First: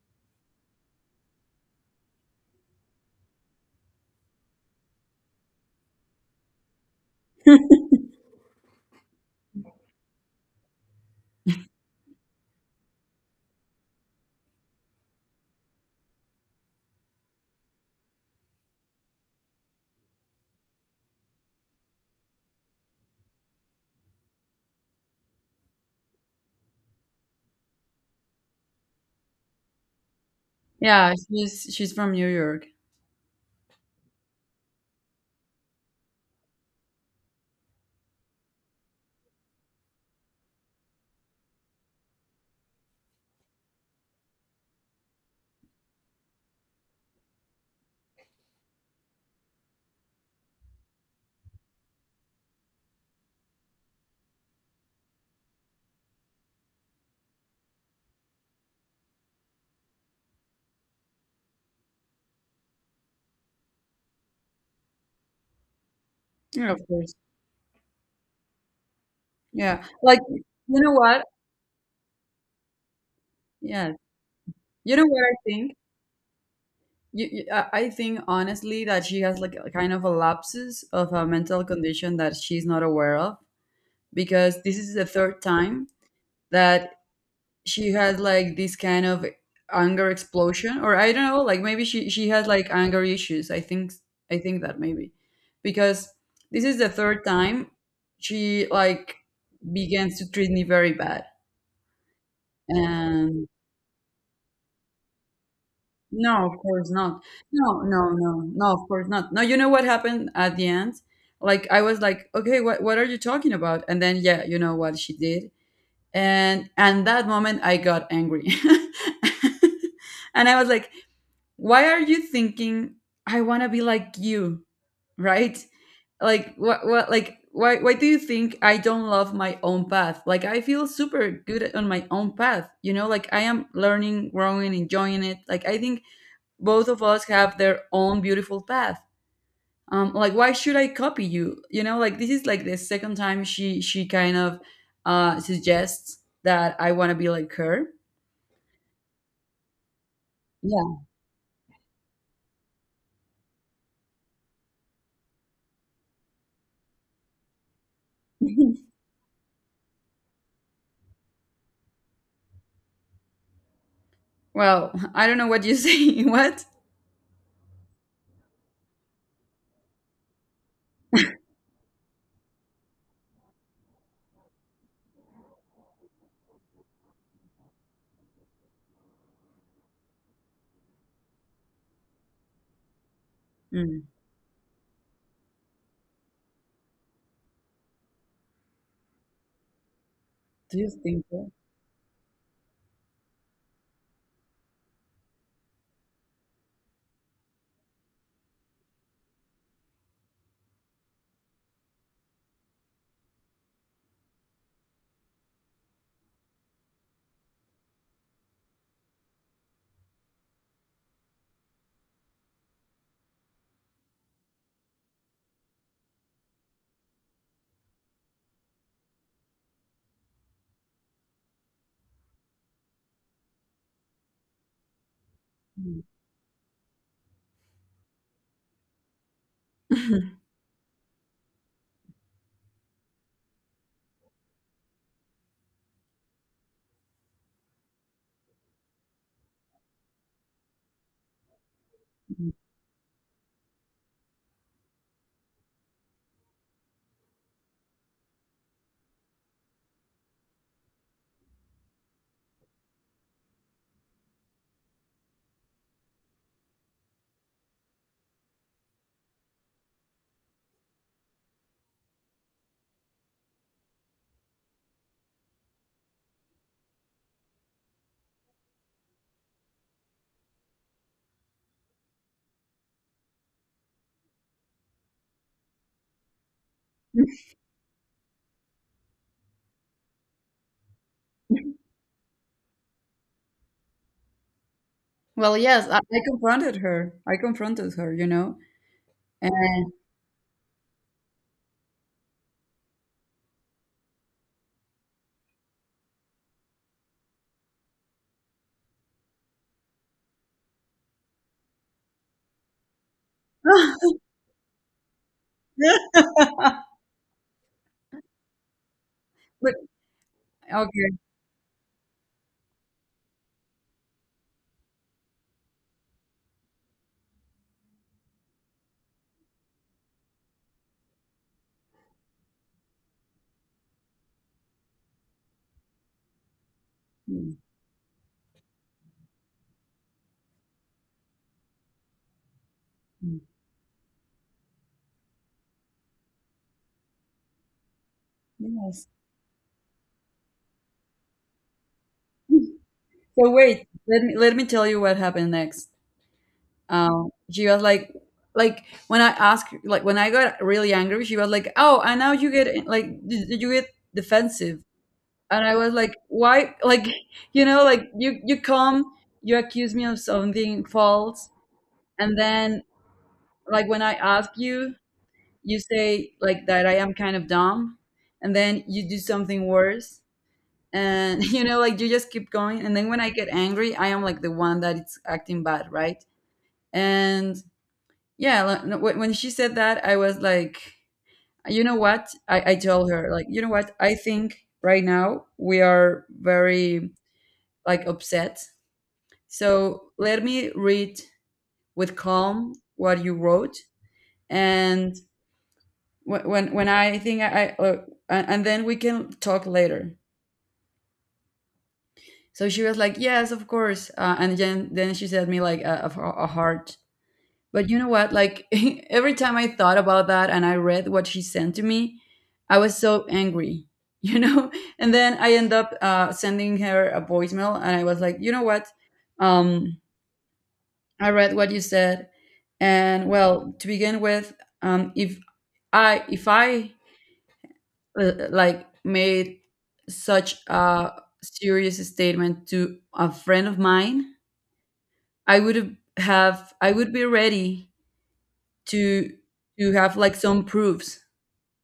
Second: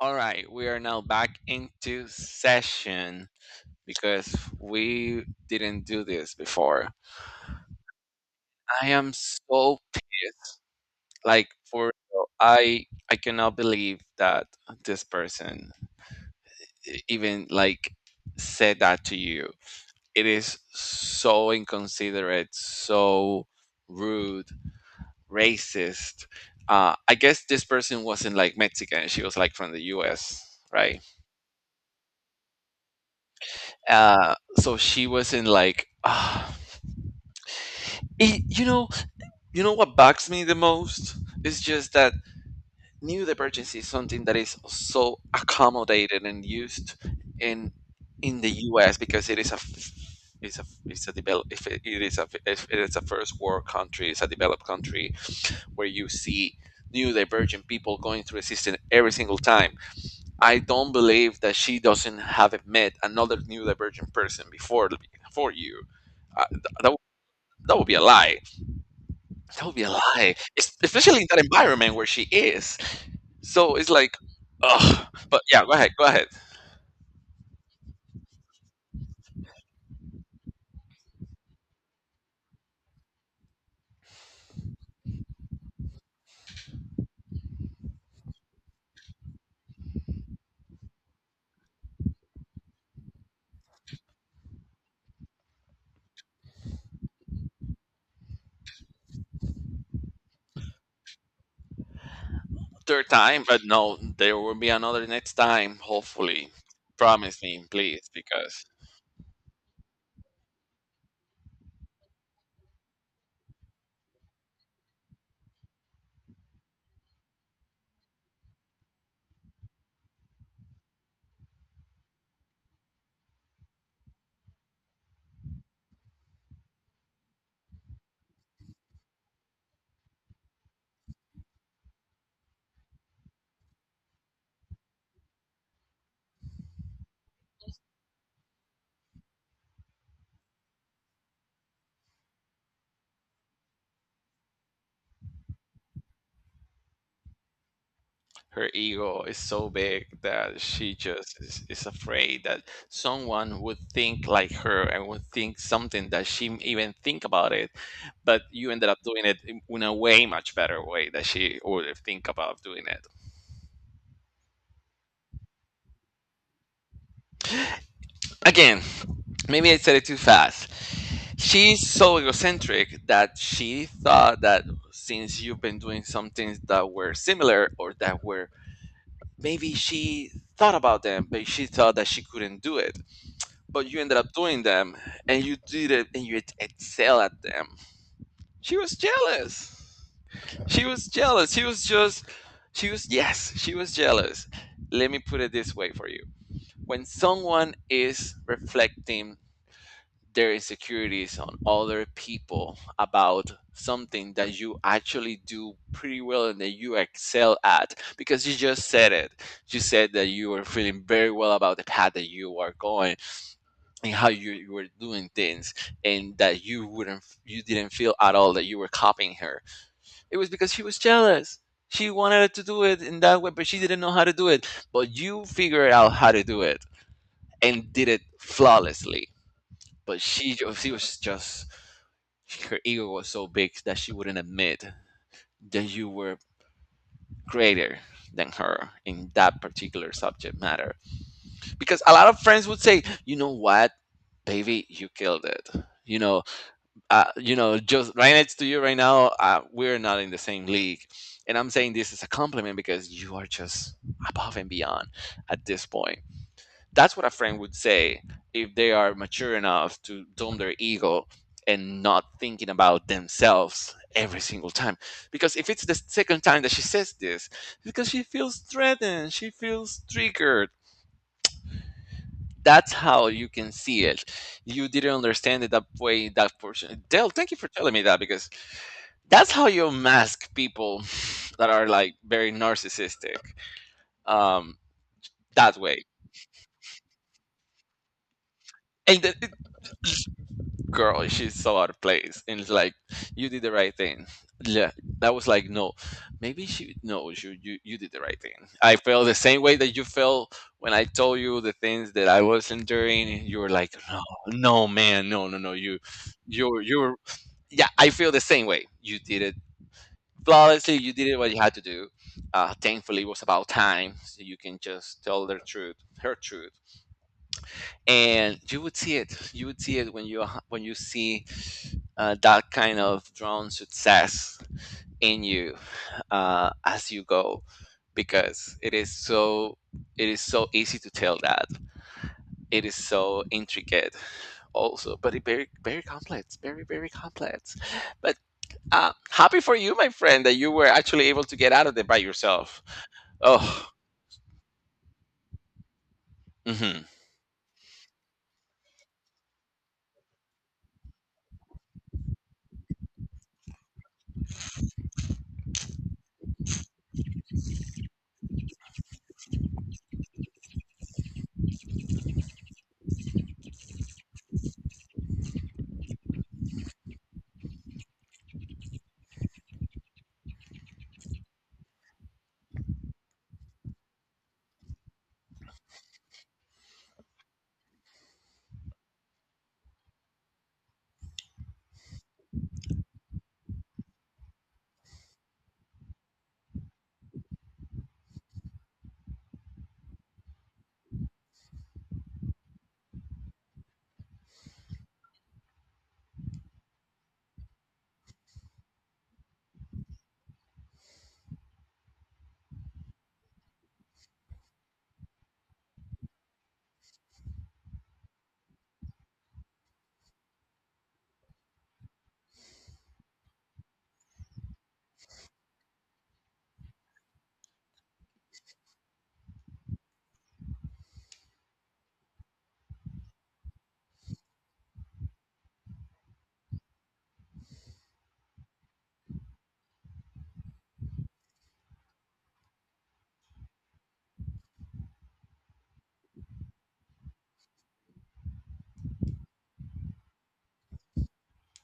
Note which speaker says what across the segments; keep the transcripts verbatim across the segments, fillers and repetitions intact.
Speaker 1: All right, we are now back into session because we didn't do this before. I am so pissed. Like for real, I I cannot believe that this person e- even like said that to you. It is so inconsiderate, so rude, racist. Uh, I guess this person wasn't like Mexican. She was like from the U S, right?
Speaker 2: Yeah, she's she's from New York.
Speaker 1: Uh, so she was in like, ah, it- you know, you know what bugs me the most is just that new divergency is something that is so accommodated and used in in the U S because it is a f- it's a it's a develop if it, it is a if it is a first world country, it's a developed country where you see new divergent people going through a system every single time. I don't believe that she doesn't have met another neurodivergent person before before you. Uh, th-
Speaker 2: Yeah, of
Speaker 1: that,
Speaker 2: course.
Speaker 1: would- that would be a lie. That would
Speaker 2: Yeah,
Speaker 1: be a
Speaker 2: like
Speaker 1: lie,
Speaker 2: you
Speaker 1: es-
Speaker 2: know
Speaker 1: especially
Speaker 2: what?
Speaker 1: in that environment where she is. So it's
Speaker 2: Yeah,
Speaker 1: like,
Speaker 2: you know
Speaker 1: ugh.
Speaker 2: what I
Speaker 1: But yeah, go
Speaker 2: think.
Speaker 1: ahead, go ahead.
Speaker 2: You, you, I I think honestly that she has like a kind of a lapsus of a mental condition that she's not aware of because this is the third time that she had like this kind of anger explosion, or I don't know, like maybe she she had like anger issues. I think I think that maybe because this is the third time she like begins to treat me very bad.
Speaker 1: Third time,
Speaker 2: And
Speaker 1: but no, there will be another next time.
Speaker 2: no,
Speaker 1: Hopefully,
Speaker 2: of course not.
Speaker 1: promise me,
Speaker 2: No, no,
Speaker 1: please,
Speaker 2: no, no,
Speaker 1: because
Speaker 2: of course not. No, you know what happened at the end? Like I was like, okay, what what are you talking about? And then yeah, you know what she did. And and that moment I got angry. And I was like, why are you thinking I want to be like you? Right? Like what what like why why do you think I don't love my own path? Like I feel super good on my own path. You know, like I am learning, growing, enjoying it. Like I think both of us have their own beautiful path. Um like why should I copy you? You know, like this is like the second time she she kind of uh suggests that I want to be like her.
Speaker 1: her ego is so big that she
Speaker 2: Yeah.
Speaker 1: just is, is afraid that someone would think like her and would think something that she m- even think about it, but you ended up doing it in in a way much better way that she would have think about doing it.
Speaker 2: Well, I don't know what you say. What?
Speaker 1: Again, maybe I said it too fast. She's so egocentric that she thought that since you've been doing some things that were similar or that were maybe she thought about them, but she thought that she couldn't do it, but you
Speaker 2: Mm,
Speaker 1: ended up doing them, and you did it and you excel at them. She was jealous.
Speaker 2: do
Speaker 1: She
Speaker 2: you
Speaker 1: was
Speaker 2: think so?
Speaker 1: jealous. She was just, she was, yes, she was jealous. Let me put it this way for you. When someone is reflecting their insecurities on other people about something that you actually do pretty well and that you excel at, because you just said it, you said that you were feeling very well about the path that you are going and how you, you were doing things and that you wouldn't you didn't feel at all that you were copying her, it was because she was jealous. She wanted to do it in that way but she didn't know how to do it, but you figured out how to do it and did it flawlessly. But
Speaker 2: Mm.
Speaker 1: she ju- she was just, her ego was so big that she wouldn't admit that you were greater than her in that particular subject matter, because a lot of friends would say, you know what, baby, you killed it, you know. Uh, you know, just right next to you right now, uh, we're not in the same league. And I'm saying this is a compliment because you are just above and beyond at this point. That's what a friend would say if they are mature enough to dumb their ego and not thinking about themselves every single time. Because if it's the second time that she says this, because she feels threatened, she feels triggered. That's how you can see it. You didn't understand it that way. That portion. Dale, thank you for telling me that, because that's how you mask people that are like very narcissistic, um
Speaker 2: Well,
Speaker 1: that
Speaker 2: yes, I,
Speaker 1: way.
Speaker 2: I confronted her. I confronted her, you know.
Speaker 1: And the the
Speaker 2: And
Speaker 1: girl, she's so out of place, and it's like you did the right thing, yeah. That was like, no, maybe she knows you you, you did the right thing. I felt the same way that you felt when I told you the things that I was enduring, and you were like, no, no, man, no, no, no, you you're you're, yeah, I feel the same way. You did it
Speaker 2: but
Speaker 1: flawlessly.
Speaker 2: okay,
Speaker 1: You did what you had to do. Uh, thankfully it was about time, so you can just tell their truth, her truth. And you would see it, you would see it when you when you see, uh, that kind of drone success in you, uh, as you
Speaker 2: mm,
Speaker 1: go. Because it is so, it is so easy to tell that it is
Speaker 2: mm,
Speaker 1: so intricate also, but it very very complex, very very complex. But
Speaker 2: yes.
Speaker 1: Uh, happy for you, my friend, that you were actually able to get out of it by yourself.
Speaker 2: So wait,
Speaker 1: Oh,
Speaker 2: let me let me tell you what happened next.
Speaker 1: hmm,
Speaker 2: Um, she was like, like when I asked, like when I got really angry, she was like, "Oh, and now you get like, did did you get defensive?" And I was like, "Why? Like, you know, like you you come, you accuse me of something false, and then like when I ask you, you say like that I am kind of dumb, and then you do something worse, and you know, like you just keep going. And then when I get angry, I am like the one that it's acting bad, right? And yeah, like, no, when when she said that, I was like, you know what? I, I told her like, you know what? I think right now we are very like upset. So let me read with calm what you wrote, and Wh- when when I think I, I uh, and then we can talk later. So she was like, yes, of course. Uh, and then then she sent me like a a, a heart. But you know what? Like every time I thought about that and I read what she sent to me, I was so angry, you know. And then I end up uh, sending her a voicemail, and I was like, you know what? Um, I read what you said, and well, to begin with, um, if I if I uh, like made such a serious statement to a friend of mine, i would have I would be ready to to have like some proofs,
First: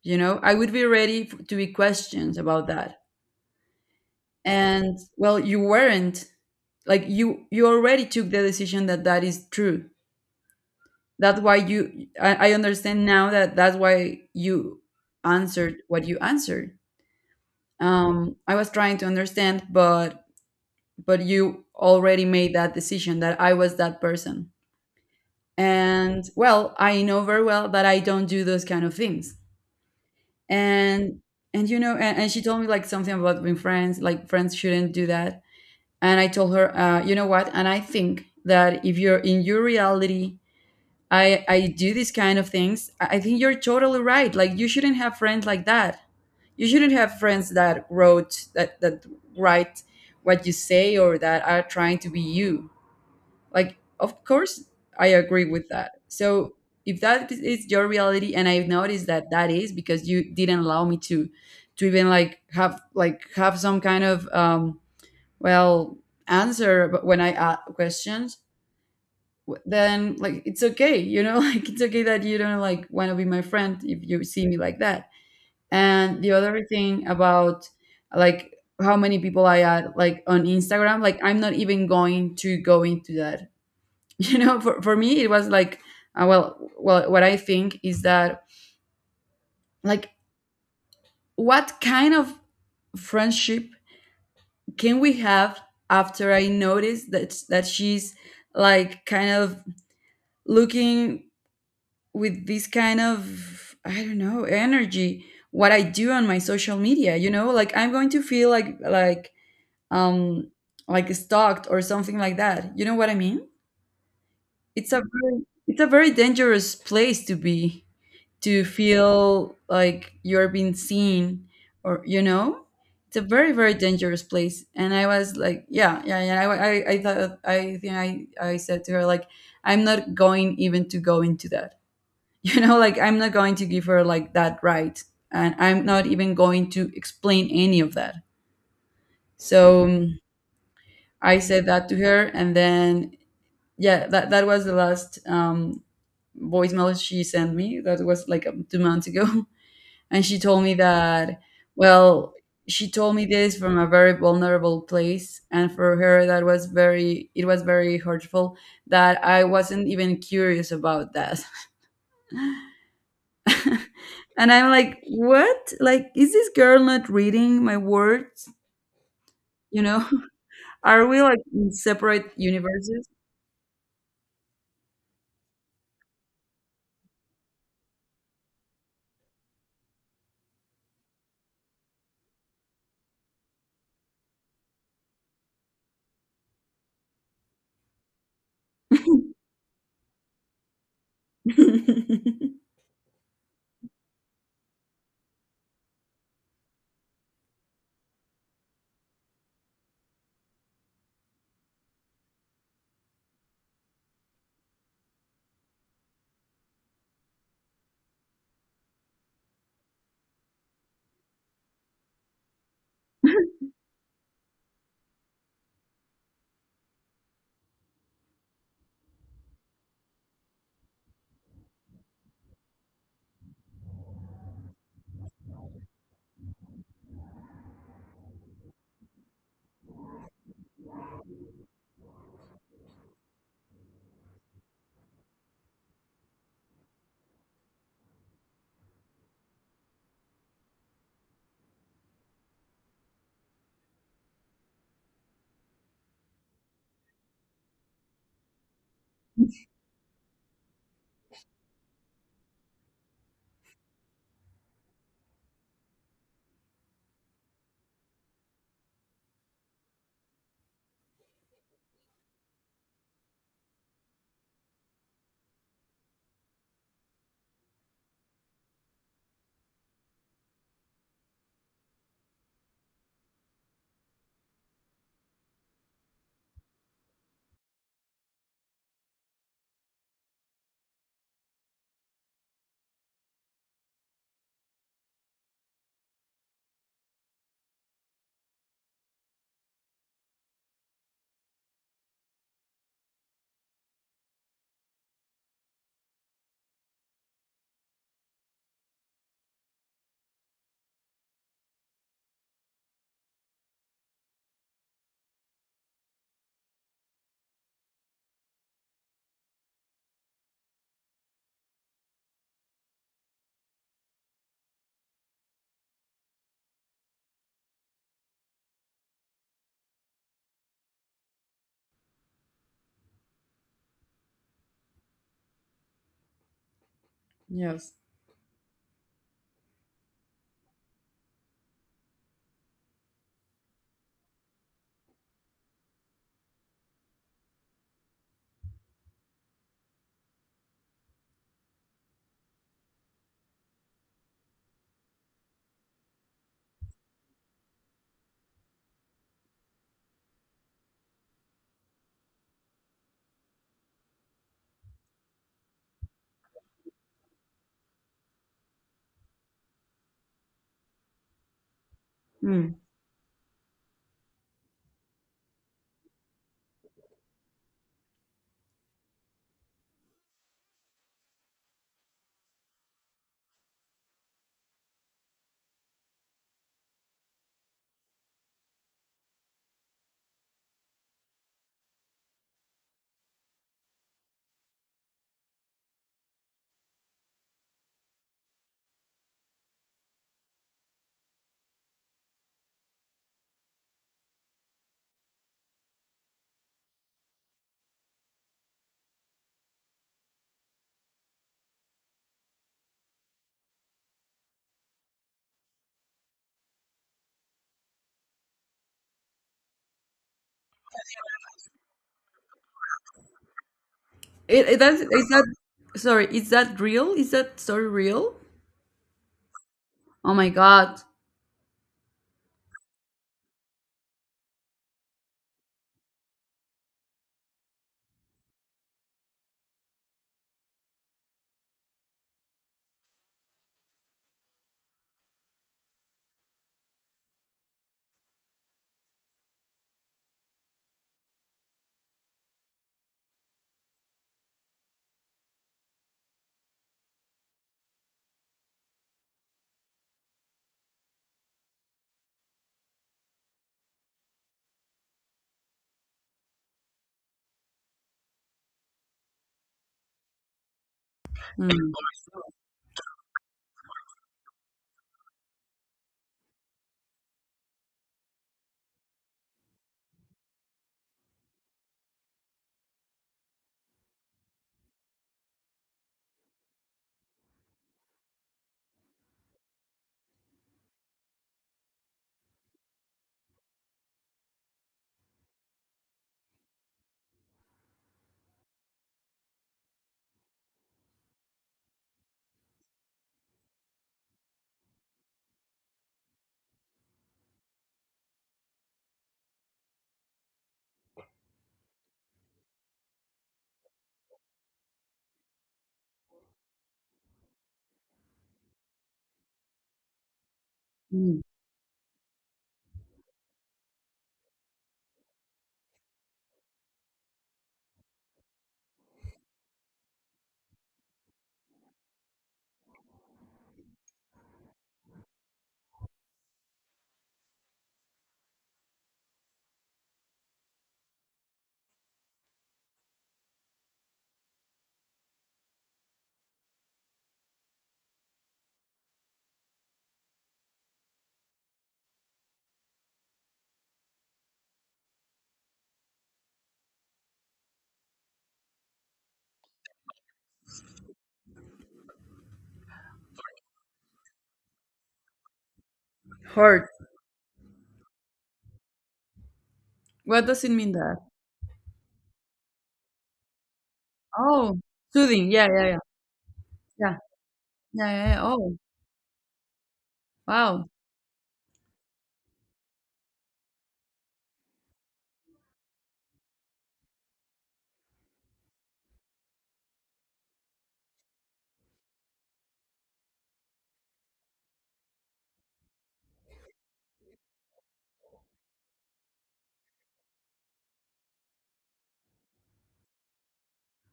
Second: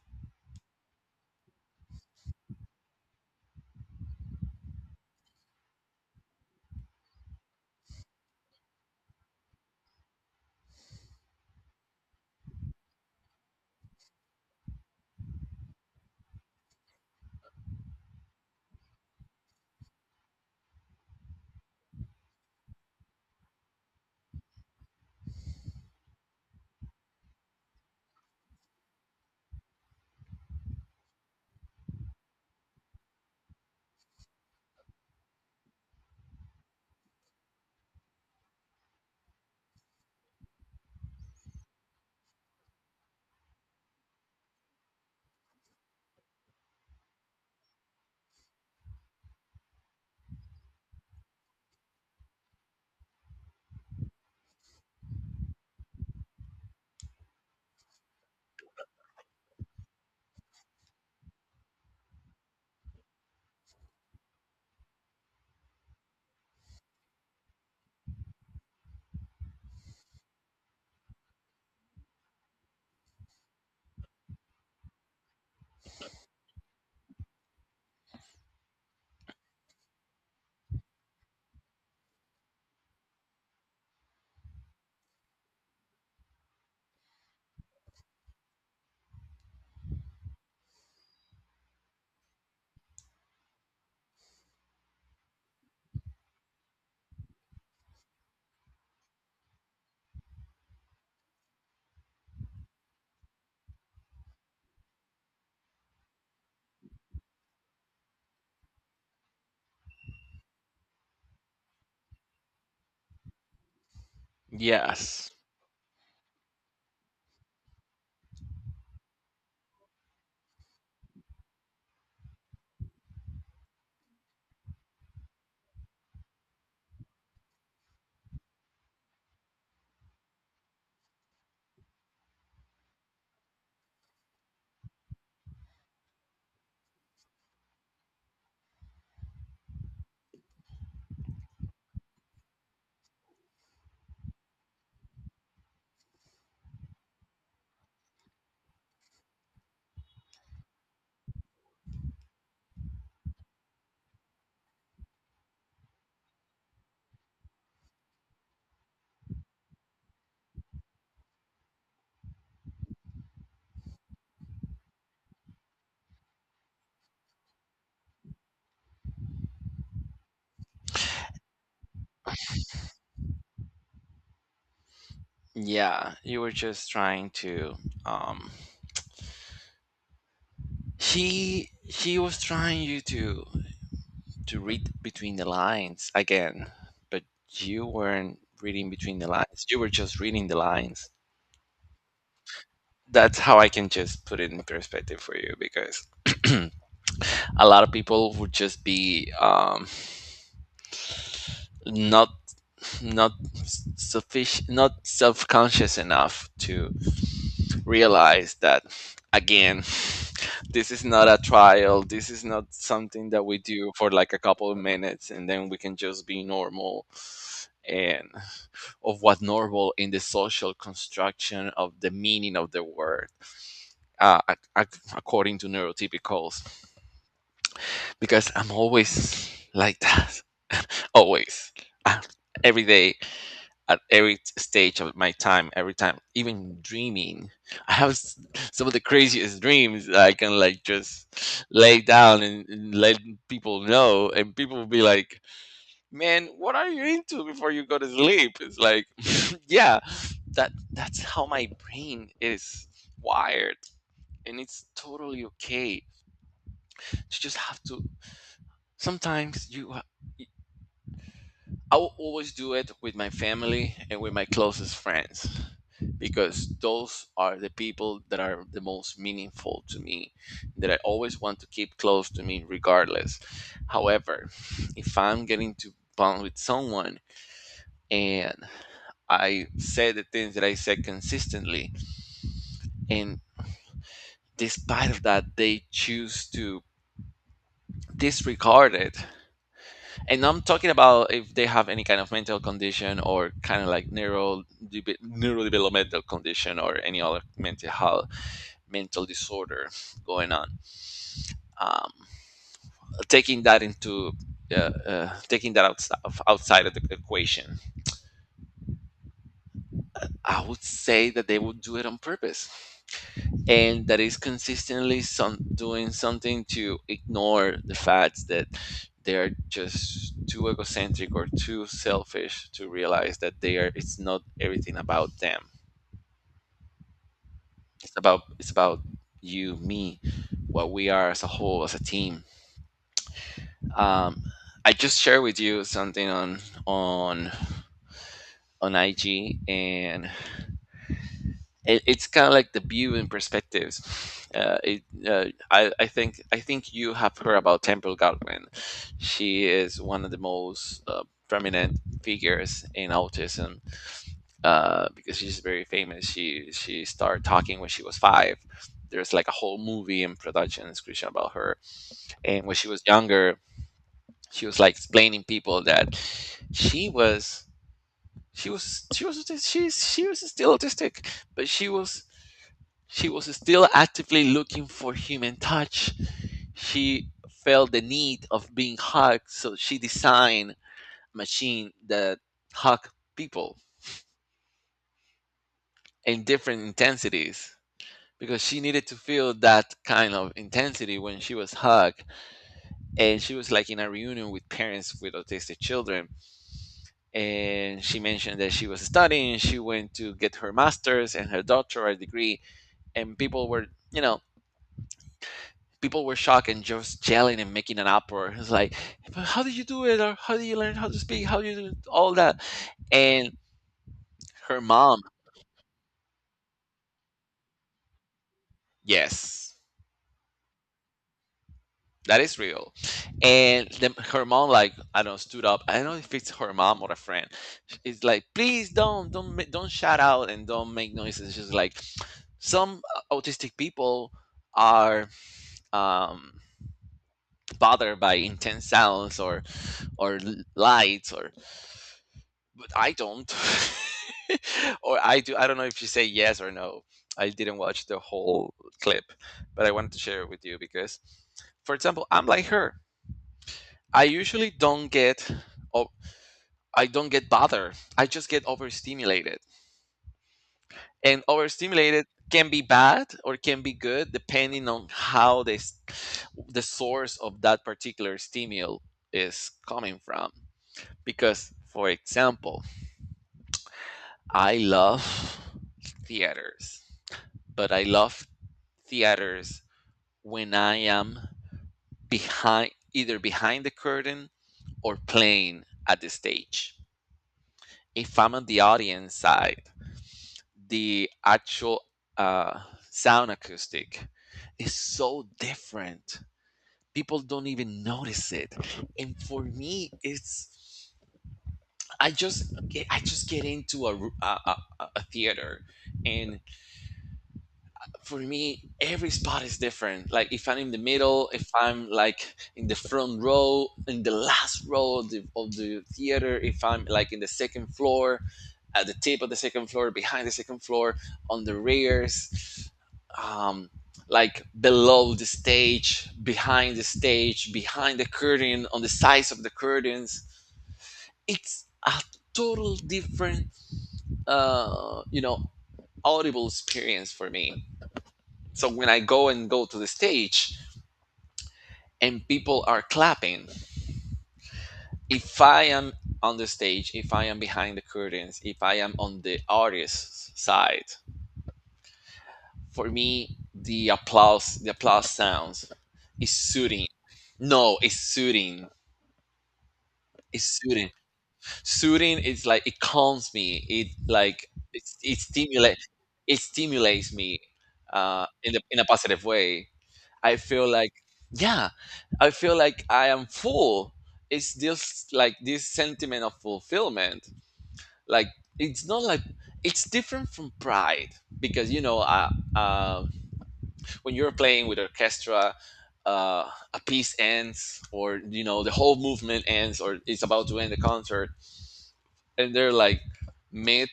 Speaker 2: you know. I would be ready f- to be questioned about that, and well, you weren't. Like you you already took the decision that that is true. That's why you i, I understand now that that's why you answered what you answered. um I was trying to understand, but but you already made that decision that I was that person. And well, I know very well that I don't do those kind of things. And and you know, and, and she told me like something about being friends, like friends shouldn't do that. And I told her, uh, you know what? And I think that if you're in your reality, I I do these kind of things, I I think you're totally right. Like you shouldn't have friends like that. You shouldn't have friends that wrote that that write what you say, or that are trying to be you. Like, of course, I agree with that. So if that is your reality, and I've noticed that that is because you didn't allow me to, to even like have, like have some kind of um well answer, but when I ask questions, w- then like it's okay, you know, like it's okay that you don't like want to be my friend if you see me like that. And the other thing about like how many people I add like on Instagram. Like I'm not even going to go into that. You know, for, for me it was like, uh, well well, what I think is that like what kind of friendship can we have after I notice that that she's like kind of looking with this kind of, I don't know, energy, what I do on my social media? You know, like I'm going to feel like like um like stalked or something like that, you know what I mean. It's a
Speaker 1: yes,
Speaker 2: very, it's a very dangerous place to be, to feel like you're being seen, or you know, it's a very very dangerous place. And I was like, yeah yeah yeah. I, I, I thought i think I, I said to her like, I'm not going even to go into that. You know, like I'm not going to give her like that right, and I'm not even going to explain any of that. So um, I said that to her, and then yeah, that, that was the last um voicemail she sent me. That was like um, two months ago. And she told me that, well, she told me this from a very vulnerable place, and for her that was very, it was very hurtful that I wasn't even curious about that. And I'm like, what, like is this girl not reading my words? You know. Are we like in separate universes?
Speaker 1: yeah. You were just trying to. Um, he he was trying you to to read between the lines again, but you weren't reading between the lines. You were just reading the lines. That's how I can just put it in perspective for you, because a lot of people would just be um, not not sufficient, not self-conscious enough to realize that, again, this is not a trial, this is not something that we do for like a couple of minutes and then we can just be normal, and of what normal in the social construction of the meaning of the word, uh, ac- ac- according to neurotypicals, because I'm always like that. Always. Uh, every day, at every t- stage of my time, every time, even dreaming. I have s- some of the craziest dreams, that I can like just lay down and, and let people know, and people will be like, "Man, what are you into before you go to sleep?" It's like, yeah, that that's how my brain is wired, and it's totally okay to just have to. Sometimes you ha- I will always do it with my family and with my closest friends, because those are the people that are the most meaningful to me, that I always want to keep close to me regardless. However, if I'm getting to bond with someone and I say the things that I say consistently and despite of that they choose to disregard it, and I'm talking about if they have any kind of mental condition or kind of like neural debe- neurodevelopmental condition or any other mental health, mental disorder going on. Um, Taking that into uh, uh, taking that outside of, outside of the equation, I would say that they would do it on purpose. And that is consistently some doing something to ignore the fact that they are just too egocentric or too selfish to realize that they are, it's not everything about them,
Speaker 2: Yes.
Speaker 1: it's about, it's about you, me, what we are as a whole, as a team. um, I just shared with you something on on on ig, and it, it's kind of like the view and perspectives. Uh, it, uh, I, I think I think you have heard about Temple Godwin. She is one of the most uh, prominent figures in autism, uh, because she's very famous. She she started talking when she was five. There's like a whole movie in production description about her. And
Speaker 2: Hmm.
Speaker 1: when she was younger, she was like explaining people that she was she was she was autis- she's she was still autistic, but she was she was still actively looking for human touch. She felt the need of being hugged, so she designed a machine that hugged people in different intensities, because she needed to feel that kind of intensity when she was hugged. And she was like in a reunion with parents with autistic children. And she mentioned that she was studying, she went to get her master's and her doctoral degree, and people were, you know, people were shocked and just yelling and making an uproar. It's like, but how did you do it? Or how did you learn how to speak? How do you do all that? And
Speaker 2: It, it
Speaker 1: her
Speaker 2: that's
Speaker 1: mom,
Speaker 2: is that, sorry, is that real? Is that story real?
Speaker 1: yes,
Speaker 2: Oh my god.
Speaker 1: that is real. And then her mom, like, I don't know, stood up. I don't know if it's her mom or a friend. It's like, please don't, don't, ma- don't shout out and don't make noises. It's just like some autistic people are um, bothered by intense sounds or or l- lights or, but I don't. Or I do. I don't know if you say yes or no. I didn't watch the whole clip, but I wanted to share it with you because, for example, I'm like her. I usually don't get, oh, I don't get bothered. I just get overstimulated, and
Speaker 2: Hmm.
Speaker 1: overstimulated can be bad or can be good depending on how this, the source of that particular stimulus is coming from. Because, for example, I love theaters. But I love theaters when I am behind, either behind the curtain or playing at the stage. If I'm on the audience side, the actual uh, sound acoustic is so different. People don't even notice it, and for me, it's I just get, I just get into a, ru- a, a, a a theater. And for me every spot is different. Like if I'm in the
Speaker 2: Hmm.
Speaker 1: middle, if I'm like in the front row, in the last row of the, of the theater, if I'm like in the second floor, at the tip of the second floor, behind the second floor, on the rears, um like below the stage, behind the stage, behind the curtain, on the sides of the curtains. It's a total different uh you know audible experience for me. So when I go and go to the stage and people are clapping, if I am on the stage, if I am behind the curtains, if I am on the artist's side, for me the applause, the applause sounds is
Speaker 2: Hurt.
Speaker 1: soothing. No, it's soothing.
Speaker 2: What does
Speaker 1: It's
Speaker 2: it mean
Speaker 1: soothing.
Speaker 2: that?
Speaker 1: Soothing is like it calms me. It like
Speaker 2: Oh,
Speaker 1: it, it
Speaker 2: soothing. Yeah, yeah, yeah.
Speaker 1: stimulates it
Speaker 2: Yeah,
Speaker 1: stimulates me
Speaker 2: yeah, yeah, yeah.
Speaker 1: uh, in
Speaker 2: Oh,
Speaker 1: the in a positive way. I
Speaker 2: wow.
Speaker 1: feel like, yeah, I feel like I am full. It's just like this sentiment of fulfillment. Like it's not like it's different from pride because you know, uh, uh, when you're playing with orchestra, uh, a piece ends, or you know, the whole movement ends, or it's about to end the concert. And they're like mid,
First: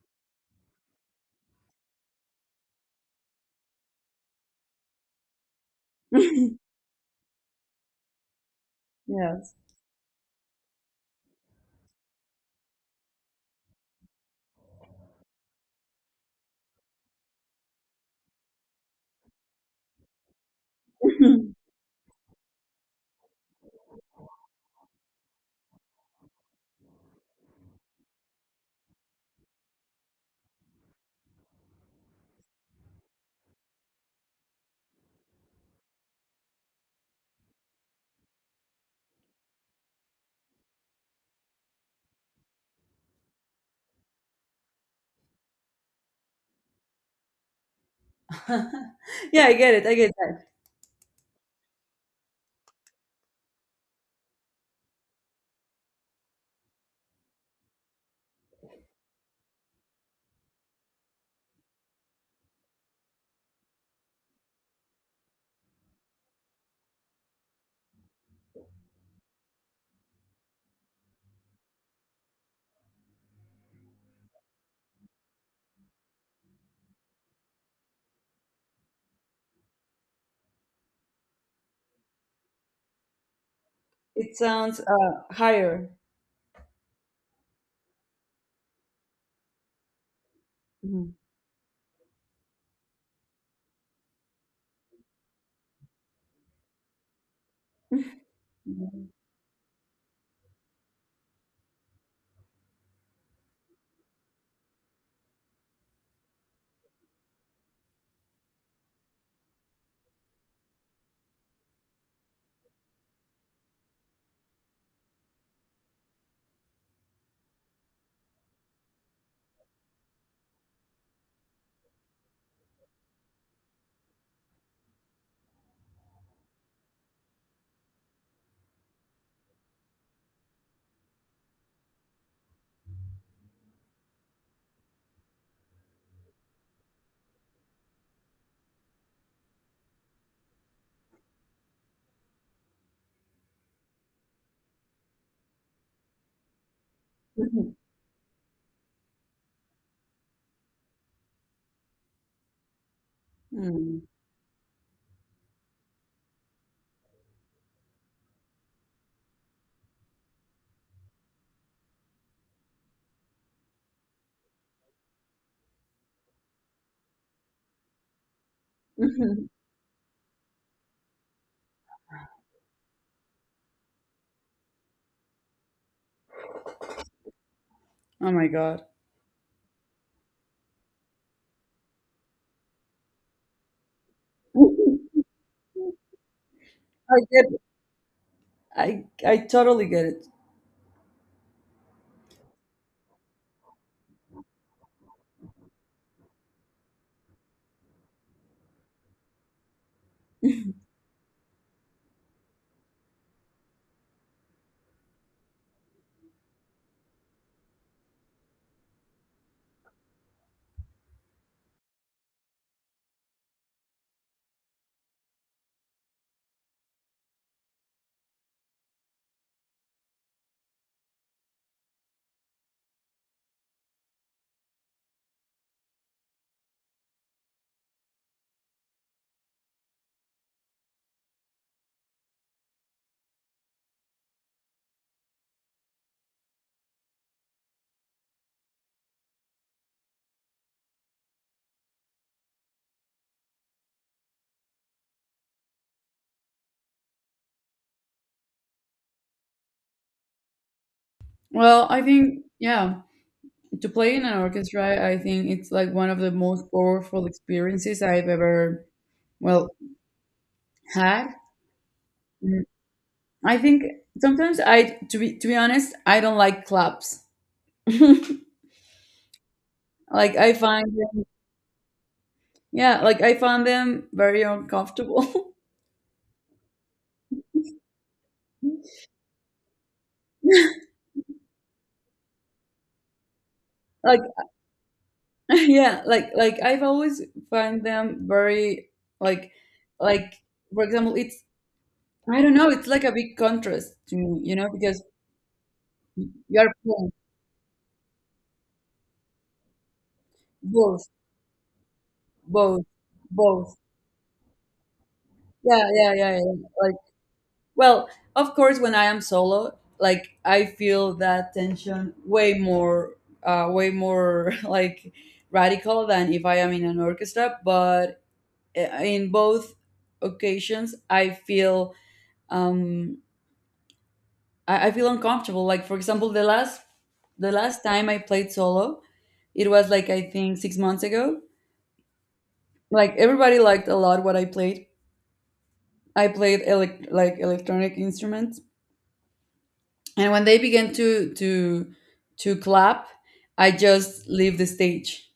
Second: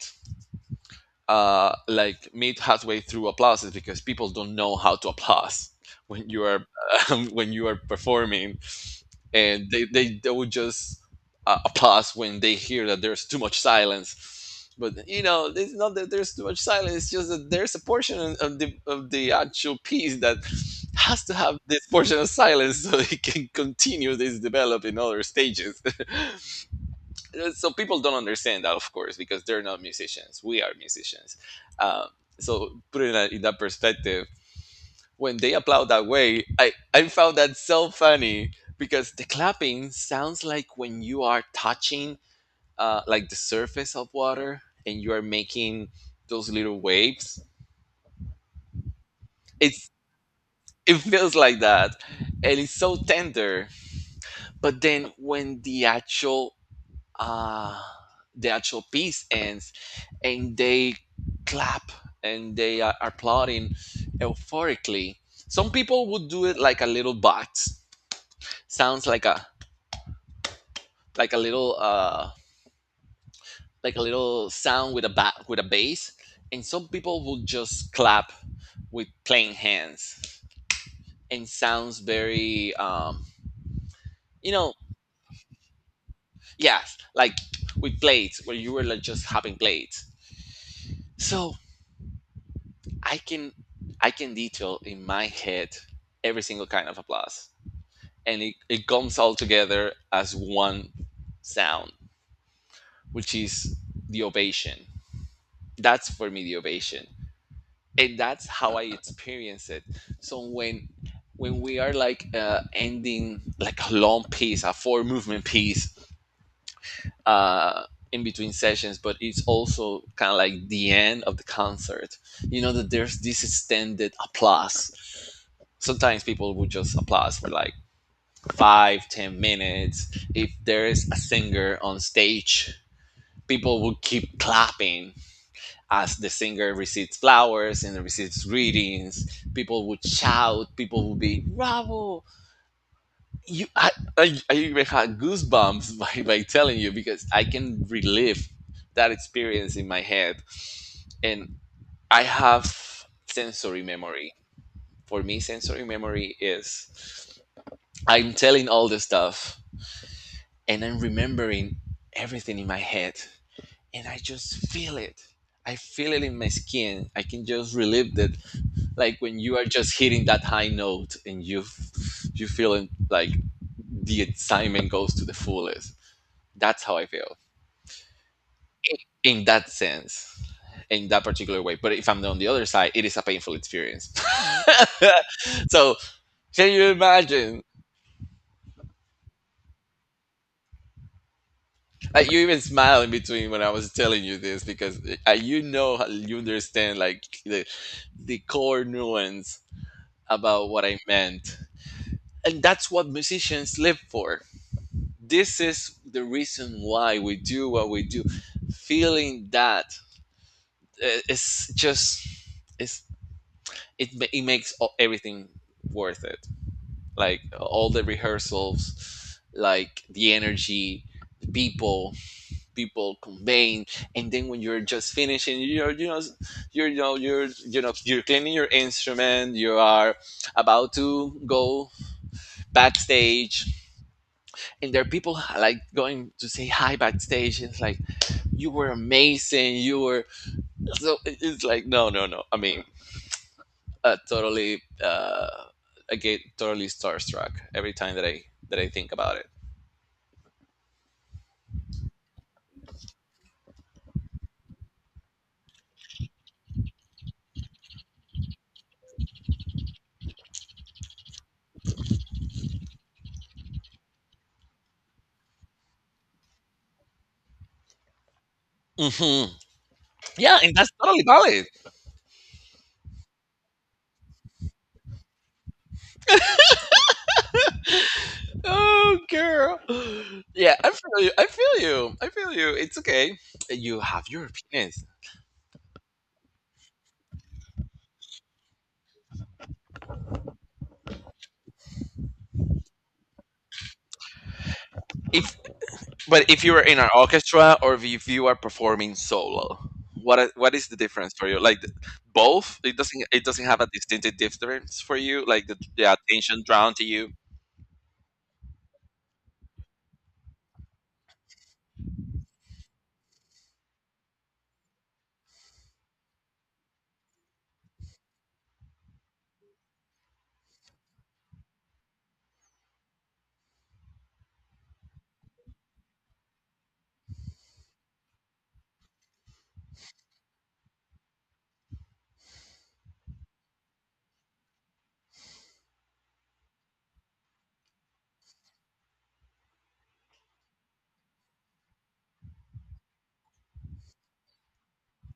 Speaker 1: uh, like mid halfway through applauses because people don't know how to applause when you are when you are performing.
Speaker 2: Yes.
Speaker 1: And they they, they would just uh, applaud when they hear that there's too much silence. But you know, it's not that there's too much silence. It's just that there's a portion of the of the actual piece that has to have this portion of silence so it can continue this develop in other stages. So people don't understand that, of course, because they're not musicians. We are musicians. Um, so put it in, that- in that perspective, when they applaud that way, I, I found that so funny because the clapping sounds like when you are touching uh, like the surface of water, and you are making those little waves.
Speaker 2: Yeah, I get it.
Speaker 1: It's
Speaker 2: I get that.
Speaker 1: it feels like that, and it's so tender. But then when the actual uh, the actual piece ends, and they clap and they are applauding euphorically, some people would do it like a little bot, sounds like a like a little uh like a little sound with a ba- with a bass, and some people will just clap with plain hands and sounds very um
Speaker 2: It
Speaker 1: you know
Speaker 2: sounds uh, higher.
Speaker 1: yeah, like with plates where you were like just hopping plates.
Speaker 2: Mhm.
Speaker 1: So i can i can detail in my head every single kind of applause, and it, it
Speaker 2: Mhm.
Speaker 1: comes all together as one sound, which is the ovation. That's, for me, the ovation, and that's how I experience it. So when when we are like uh, ending like a long piece, a four movement piece, uh, in between sessions, but it's also kind of like the end of the concert. You know that there's this extended applause. Sometimes people would just applaud for like five, ten minutes. If there is a singer on stage, people would keep clapping as the singer receives flowers and receives greetings, people would shout, people would be bravo. You, I, I, I even had goosebumps by, by telling you because I
Speaker 2: Mhm.
Speaker 1: can relive that experience in my head. And I have sensory
Speaker 2: Mhm.
Speaker 1: memory. For me, sensory memory is I'm telling all this stuff and I'm remembering everything in my head and I just feel it. I feel it in my skin. I can just relive that, like when
Speaker 2: Mhm.
Speaker 1: you are just hitting that high note and you you feeling like the excitement goes to the fullest. That's how I feel
Speaker 2: Oh my God.
Speaker 1: in that sense, in that particular way. But if I'm on the other side, it is a painful experience. So can you
Speaker 2: I get it.
Speaker 1: imagine?
Speaker 2: I, I totally get it.
Speaker 1: Like you even smile in between when I was telling you this because uh, you know you understand like the the core nuance about what I meant. And that's what musicians live for. This is the reason why we do what we do. Feeling that uh, it's just it's it it makes everything worth it. Like all the rehearsals, like the energy, the people, people conveying. And then when you're just finishing, you're you know you're you know you're you know you're cleaning your instrument, you are about to go backstage, and there are people like going to say hi backstage, and it's like, you were amazing, you were so it's like, no, no, no, I mean, uh, totally, uh I get totally starstruck every time that i that i think about it.
Speaker 2: Well, I think, yeah, to play in an orchestra, I think it's like one of the most powerful experiences I've ever, well, had. I think sometimes I, to be to be honest, I don't like claps.
Speaker 1: Hmm.
Speaker 2: Like I
Speaker 1: Yeah, and
Speaker 2: find
Speaker 1: that's totally
Speaker 2: them,
Speaker 1: valid.
Speaker 2: yeah, like I find them very uncomfortable.
Speaker 1: Oh girl, yeah, I feel you, I feel you, I feel you. It's okay, you
Speaker 2: Like
Speaker 1: have your opinions.
Speaker 2: yeah, like like I've always find them very like like for example, it's, I don't know, it's like a big contrast to me, you know, because
Speaker 1: If But
Speaker 2: you
Speaker 1: if
Speaker 2: are
Speaker 1: you're in an
Speaker 2: playing
Speaker 1: orchestra, or if you are performing solo, what are- what is the
Speaker 2: both,
Speaker 1: difference for you? Like th- both?
Speaker 2: both,
Speaker 1: It doesn't it doesn't
Speaker 2: both.
Speaker 1: have a distinctive difference for you. Like the,
Speaker 2: Yeah,
Speaker 1: the
Speaker 2: yeah, yeah, yeah,
Speaker 1: attention
Speaker 2: yeah.
Speaker 1: drawn to you.
Speaker 2: Well, of course, when I am solo, like I feel that tension way more, uh, way more like radical than if I am in an orchestra. But eh, in both occasions, I feel um, I, I feel uncomfortable. Like for example, the last the last time I played solo, it was like I think six months ago. Like everybody liked a lot what I played. I played elec- like electronic instruments, and when they began to to to clap, I just leave the stage.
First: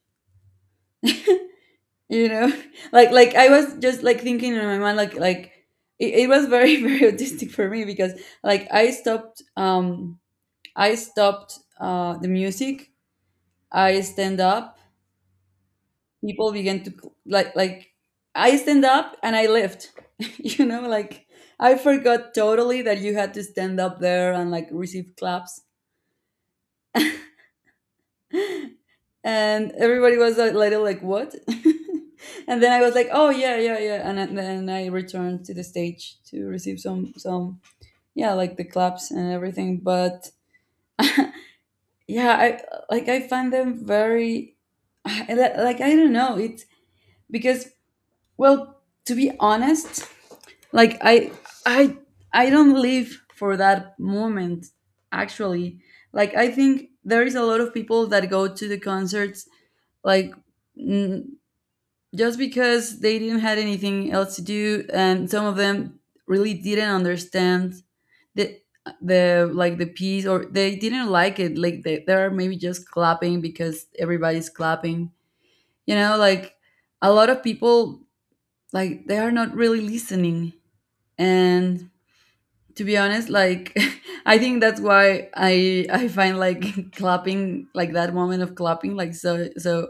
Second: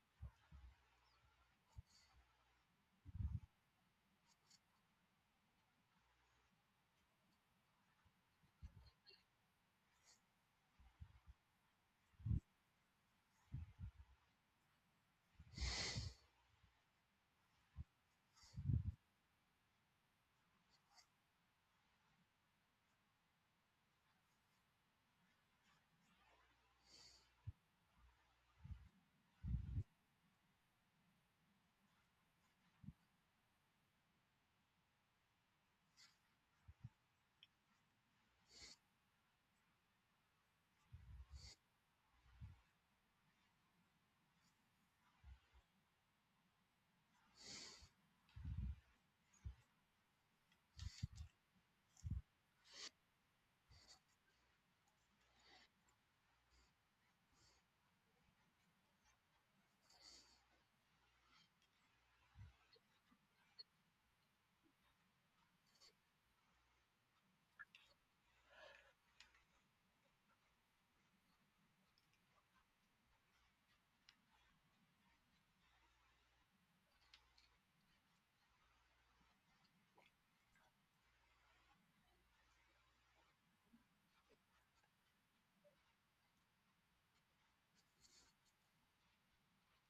Speaker 2: You know, like like I was just like thinking in my mind like like it, it was very, very autistic for me because like i stopped um I stopped uh the music. I stand up, people began to cl- like like I stand up and I left. You know, like I forgot totally that you had to stand up there and like receive claps. And everybody was a little like, what? And then I was like, oh yeah yeah yeah, and then- then I returned to the stage to receive some some yeah, like the claps and everything. But yeah, I like, I, find them very I, li- like I don't know, it's because, well, to be honest, like i i I don't live for that moment, actually. Like I think there is a lot of people that go to the concerts like just because they didn't had anything else to do, and some of them really didn't understand the the like the piece, or they didn't like it, like they, they are maybe just clapping because everybody's clapping, you know. Like a lot of people, like they are not really listening. And to be honest, like I think that's why I I find like, clapping, like that moment of clapping, like so so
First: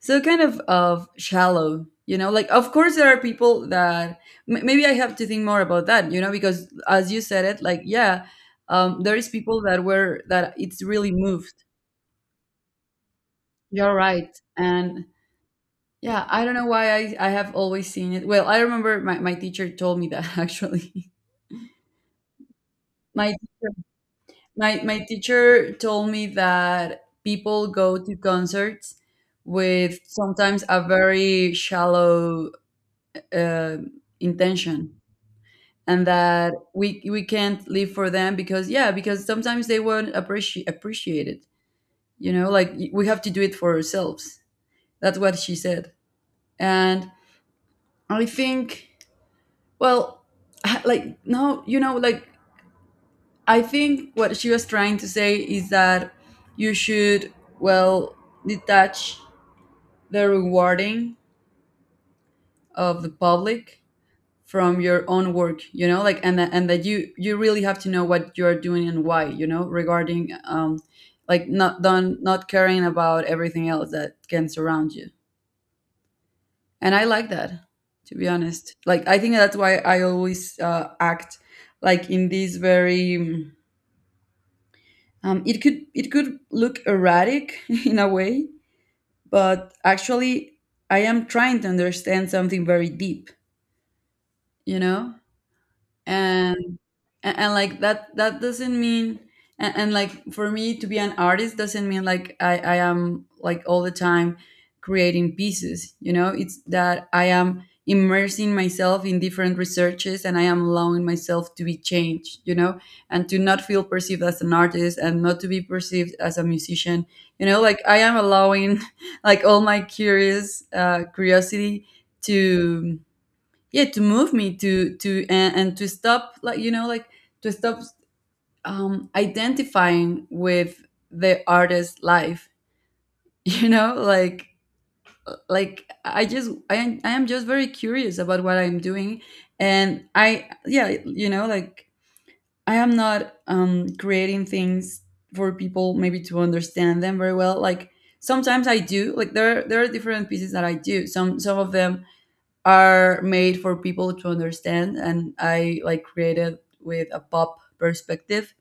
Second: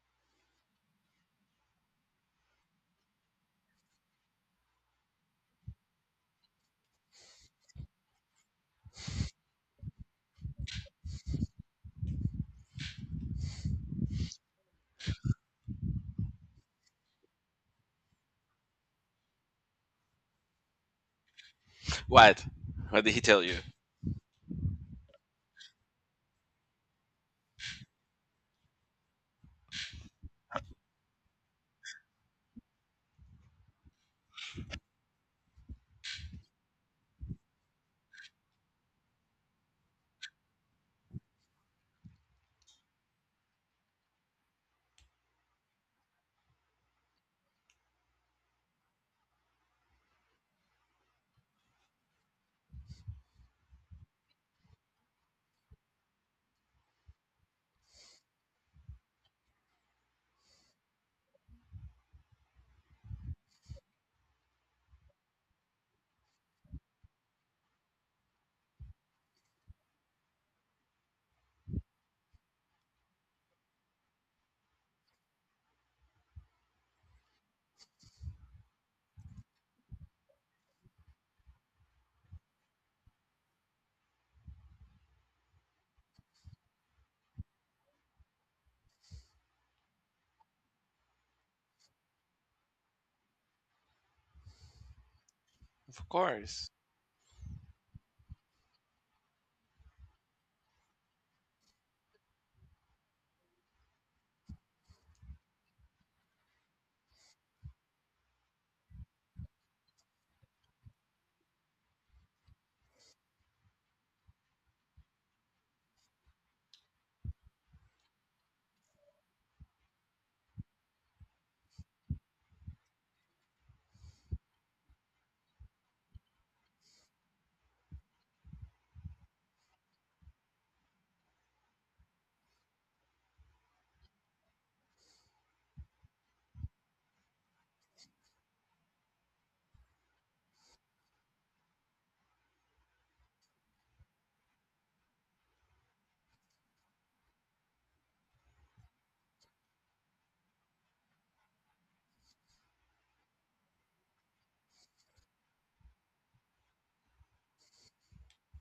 Speaker 2: so kind of of shallow, you know. Like, of course, there are people that, m- maybe I have to think more about that, you know, because as you said it, like yeah, um, there is people that were that it's really moved You're right. And yeah, I don't know why i, I have always seen it. Well, I remember my, my teacher told me that, actually
Speaker 1: What? What did he
Speaker 2: my
Speaker 1: tell you?
Speaker 2: teacher, my my teacher told me that people go to concerts with sometimes a very shallow uh, intention, and that we we can't live for them because yeah, because sometimes they won't appreciate appreciate it, you know, like y- we have to do it for ourselves. That's what she said. And I think, well, like no, you know, like I think what she was trying to say is that you should, well, detach the rewarding of the public from your own work, you know, like and that- and that you you really have to know what you're doing and why, you know, regarding um like not done, not caring about everything else that can surround you. And I like that. To be honest, like I think that's why I always uh, act like in this very um it could, it could look erratic in a way, but actually I am trying to understand something very deep, you know.
Speaker 1: Of
Speaker 2: And
Speaker 1: course.
Speaker 2: and, and like that, that doesn't mean, and, and like for me to be an artist doesn't mean like I, I am like all the time creating pieces, you know. It's that I am immersing myself in different researches, and I am allowing myself to be changed, you know, and to not feel perceived as an artist and not to be perceived as a musician, you know. Like I am allowing like all my curious uh, curiosity to, yeah, to move me to to and, and to stop, like, you know, like to stop um identifying with the artist's life. You know, like like I just i I am just very curious about what I'm doing. And I, yeah, you know, like I am not um creating things for people maybe to understand them very well. Like sometimes I do, like there are, there are different pieces that I do. Some some of them are made for people to understand, and I like, created with a pop perspective.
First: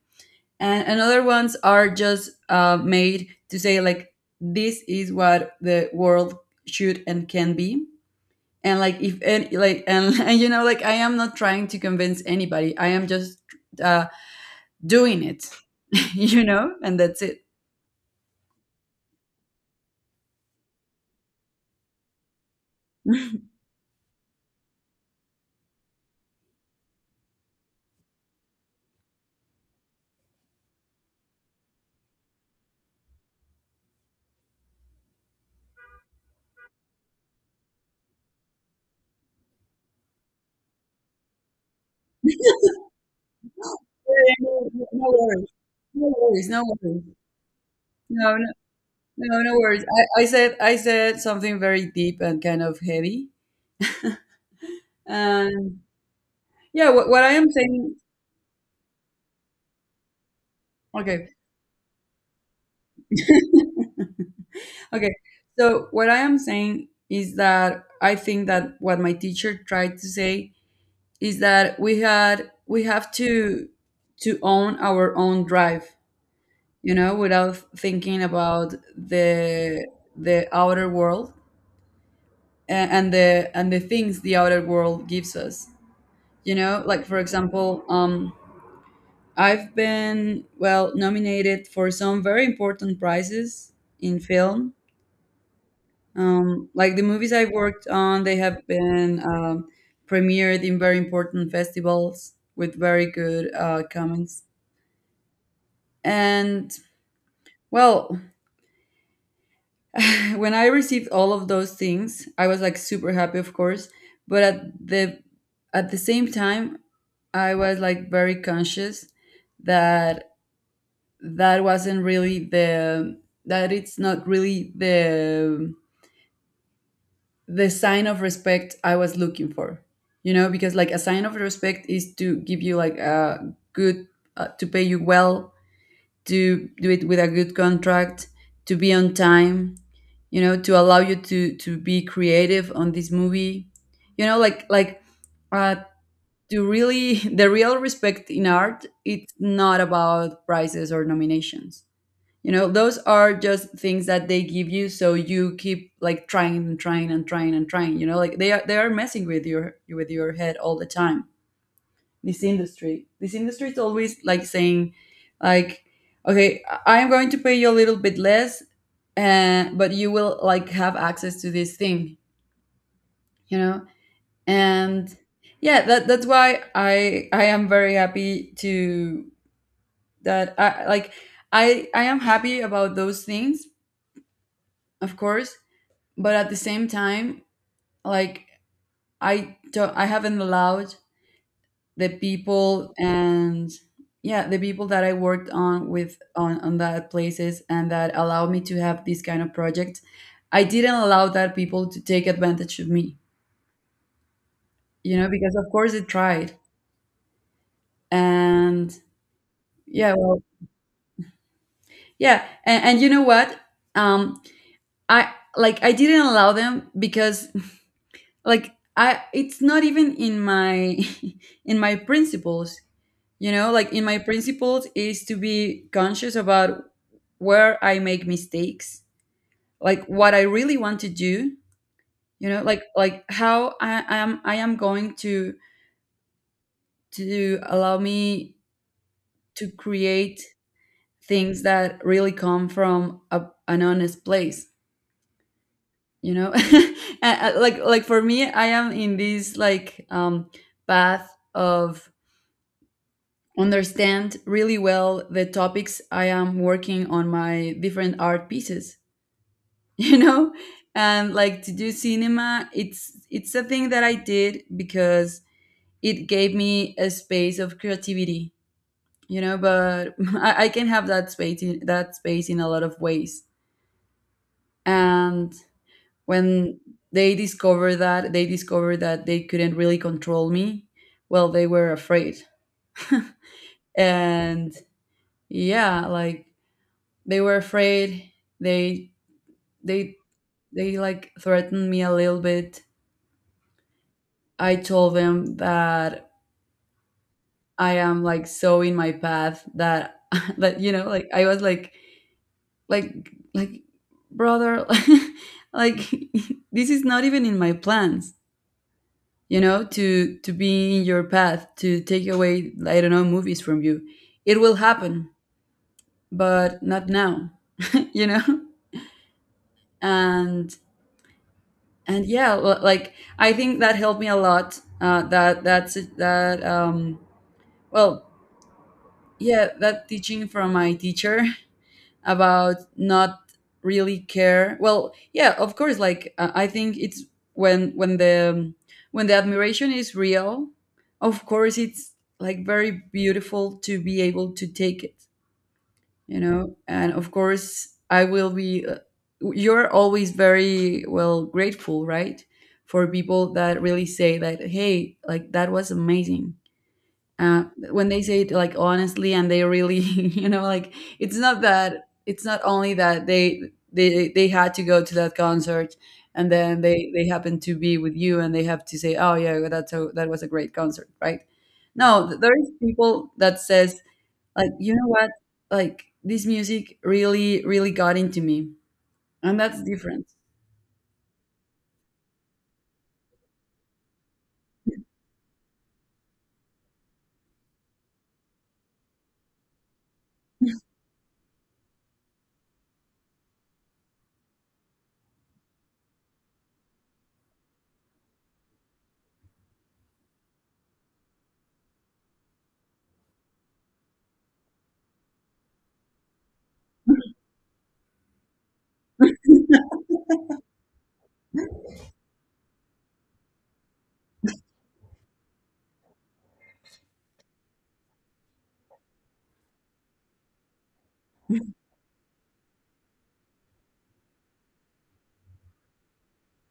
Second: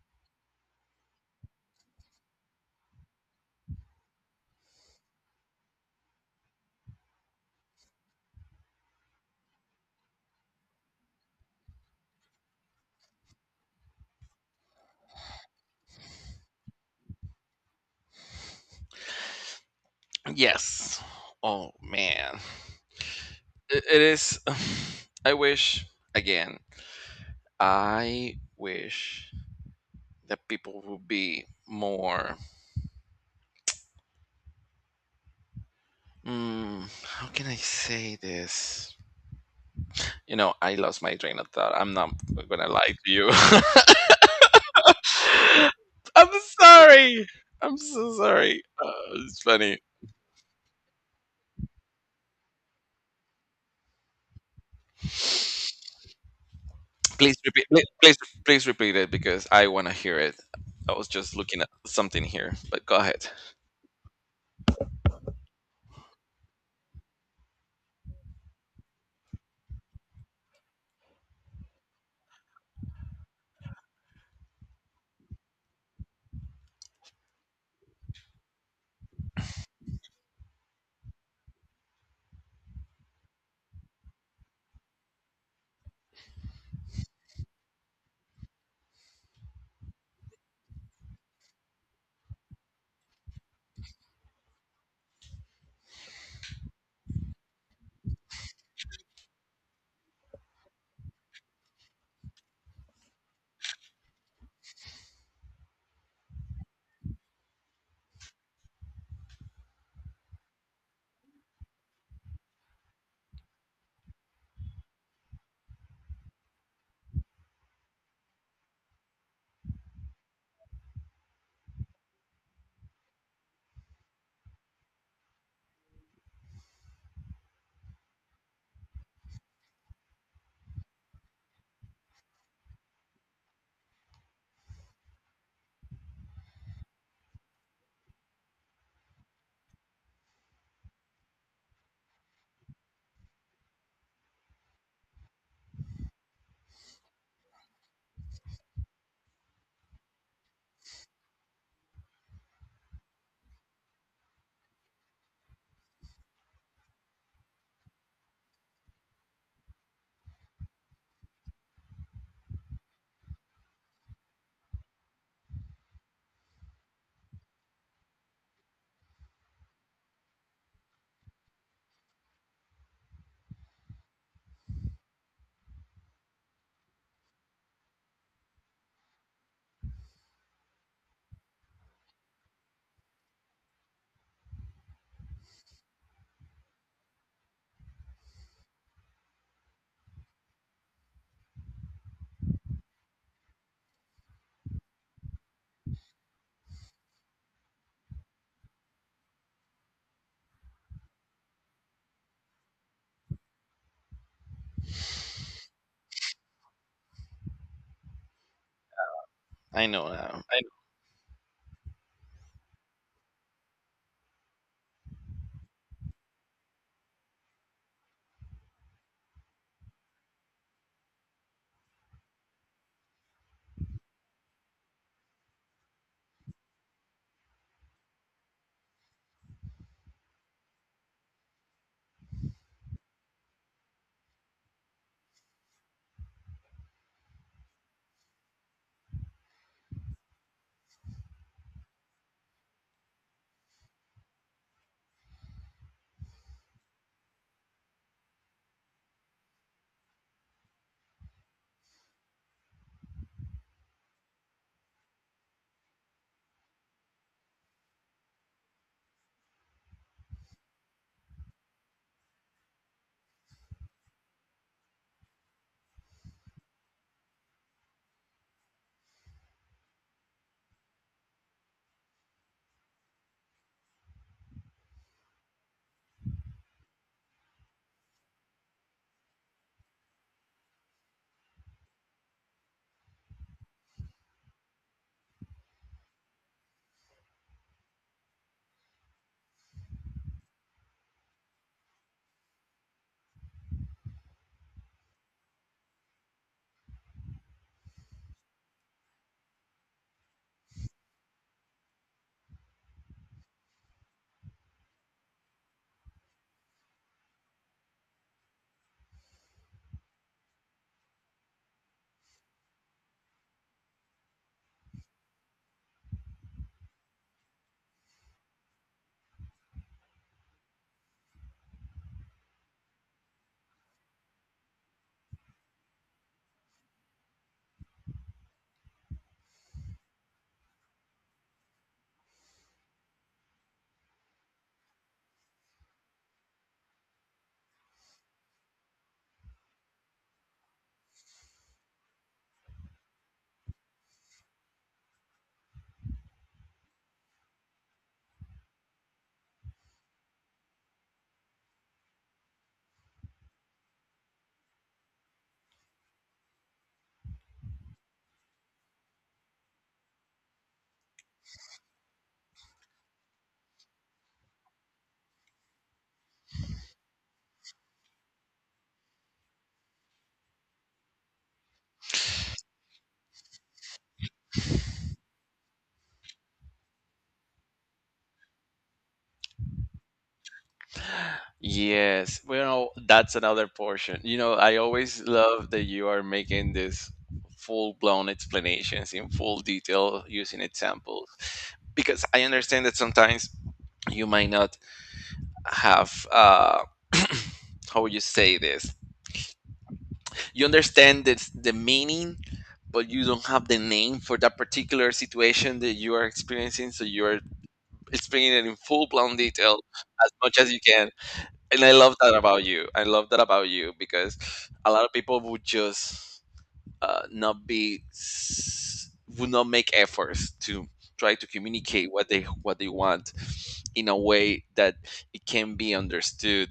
Speaker 2: And another ones are just uh, made to say like this is what the world should and can be. And like if, and like and, and you know, like I am not trying to convince anybody, I am just uh, doing it. You know, and that's it.
Speaker 1: Yes. Oh man, it, it is. I wish again. I wish that people would be more. Mm, how can I say this? You know, I lost my train of thought. I'm not gonna lie to you.
Speaker 2: No worries no worries no
Speaker 1: I'm
Speaker 2: worries no worries.
Speaker 1: sorry. I'm so
Speaker 2: No
Speaker 1: sorry. Uh,
Speaker 2: No,
Speaker 1: it's
Speaker 2: no
Speaker 1: funny.
Speaker 2: worries. I, I said, I said something very deep and kind of heavy. And yeah, what, what I
Speaker 1: Please
Speaker 2: am
Speaker 1: repeat. pl-
Speaker 2: saying.
Speaker 1: Please, please repeat it because I want to hear it. I was
Speaker 2: Okay,
Speaker 1: just looking at something here, but go ahead.
Speaker 2: okay. So what I am saying is that I think that what my teacher tried to say is that we had we have to to own our own drive, you know, without thinking about the the outer world a- and the, and the things the outer world gives us. You know, like for example, um, I've been, well, nominated for some very important prizes in film. Um, like the movies I've worked on, they have been, um, premiered in very important festivals with very good, uh, comments. And, well, when I received all of those things, I was like super happy, of course, but at the, at the same time, I was like very conscious that, that wasn't really the, that it's not really the the sign of respect I was looking for. You know, because like a sign of respect is to give you like a good, uh, to pay you well, to do it with a good contract, to be on time, you know, to allow you to to be creative on this movie. You know, like like uh, to really, the real respect in art, it's not about prizes or nominations. You know, those are just things that they give you so you keep like trying and trying and trying and trying. You know, like they are, they are messing with your, with your head all the time. This industry this industry is always like saying, like, okay, I- am going to pay you a little bit less, and but you will like have access to this thing, you know. And yeah, that, that's why i i am very happy to, that I like, i i am happy about those things, of course, but at the same time, like, I don't, I haven't allowed the people, and yeah, the people that I worked on with, on on that places, and that allowed me to have these kind of projects, I didn't allow that people to take advantage of me, you know, because of course it tried. And
Speaker 1: I know
Speaker 2: yeah, well,
Speaker 1: now. I-
Speaker 2: yeah, and, and you know what, um I, like I didn't allow them because, like, I, it's not even in my in my principles. You know, like in my principles is to be conscious about where I make mistakes, like what I really want to do, you know, like like how I am, I am going to to allow me to create things that really come from a, an honest place, you know? And, uh, like like for me, I am in this like, um, path of understand really well the topics I am working on my different art pieces. You know, and like to do cinema, it's it's a thing that I did because it gave me a space of creativity, you know, but i, I can have that space in, that space in a lot of ways. And when they discovered that they discovered that they couldn't really control me, well, they were afraid. And yeah, like they were afraid, they they they like threatened me a little bit. I told them that I am like so in my path that that you know, like I was like, like like brother, like this is not even in my plans, you know, to to be in your path, to take away, I don't know, movies from you. It will happen, but not now. You know. and and yeah, l- like I think that helped me a lot, uh, that that's that, um, well, yeah, that teaching from my teacher, about not really care. Well, yeah, of course like, uh, I think it's when when the, um, when the admiration is real, of course it's like very beautiful to be able to take it, you know, and of course I will be, uh, you're always very well grateful, right, for people that really say that, hey, like that was amazing, uh, when they say it like honestly and they really you know like, it's not that, it's not only that they, they they had to go to that concert and then they they happen to be with you and they have to say, oh yeah, that's a that was a great concert, right. No, th- there is people that says like, you know what, like this music really really got into me. And that's different.
Speaker 1: yes, well, that's another portion. You know, I always love that you are making this full-blown explanations in full detail using examples because I understand that sometimes you might not have uh, how would you say this? You understand this, the meaning, but you don't have the name for that particular situation that you are experiencing. So you are explaining it in full blown detail as much as you can. And I love that about you. I love that about you because a lot of people would just uh, not be s- would not make efforts to try to communicate what they what they want in a way that it can be understood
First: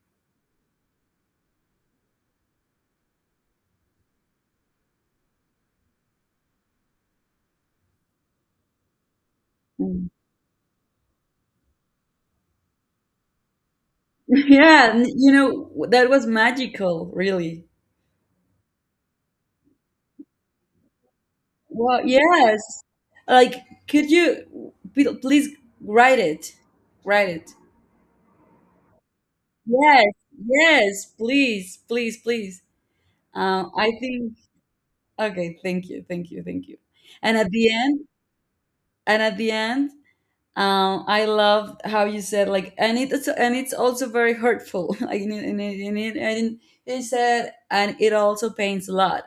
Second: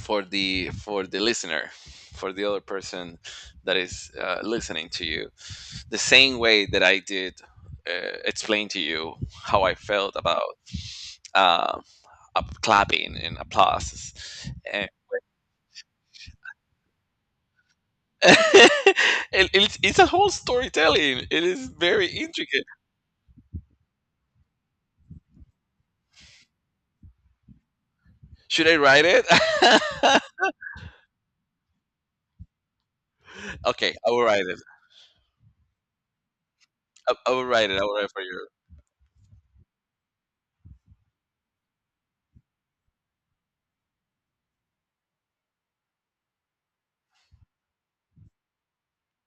Speaker 1: for the for the listener, for the other person that is uh, listening to you, the same way that I did uh, explain to you how I
Speaker 2: Mm.
Speaker 1: felt about uh, up clapping and applause. Eh,
Speaker 2: Yeah, n- you know that was magical, really.
Speaker 1: it, it's, it's a whole storytelling, it is
Speaker 2: Well,
Speaker 1: very
Speaker 2: yes.
Speaker 1: intricate.
Speaker 2: Like, could you p- please write it? Write it.
Speaker 1: Should I write it?
Speaker 2: Yes, yes, please, please, please. Um, I
Speaker 1: Okay, I will
Speaker 2: think.
Speaker 1: write it.
Speaker 2: Okay, thank you, thank you, thank you.
Speaker 1: I, I
Speaker 2: And
Speaker 1: will
Speaker 2: at
Speaker 1: write
Speaker 2: the
Speaker 1: it I will write
Speaker 2: end,
Speaker 1: it for you.
Speaker 2: and at the end, um, I love how you said like, and it's, and it's also very hurtful. Like, and it, and it, and it, and it said, and it also pains a lot,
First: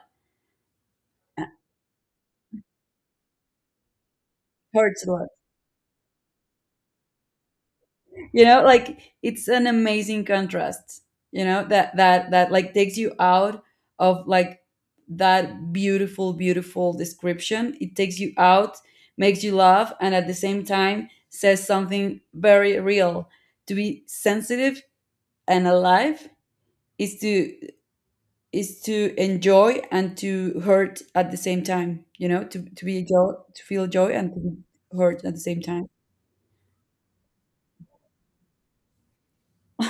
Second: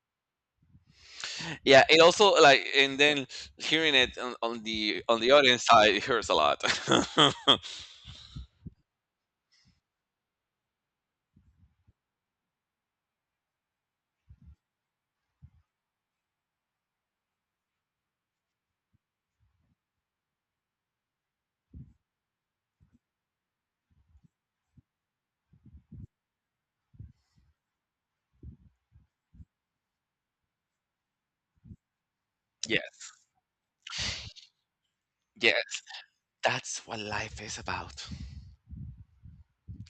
Speaker 2: uh,
Speaker 1: Yeah, it also like, and then hearing it on, on the
Speaker 2: hurts a
Speaker 1: on
Speaker 2: lot.
Speaker 1: the audience side, it hurts a lot.
Speaker 2: You know, like it's an amazing contrast, you know, that that that like takes you out of like that beautiful, beautiful description. It takes you out, makes you laugh, and at the same time says something very real. To be sensitive and alive is to, is to enjoy and to hurt at the same time. You know, to, to be
Speaker 1: Yes,
Speaker 2: joy, to feel joy and to be hurt at the same
Speaker 1: yes.
Speaker 2: time.
Speaker 1: That's what life is about.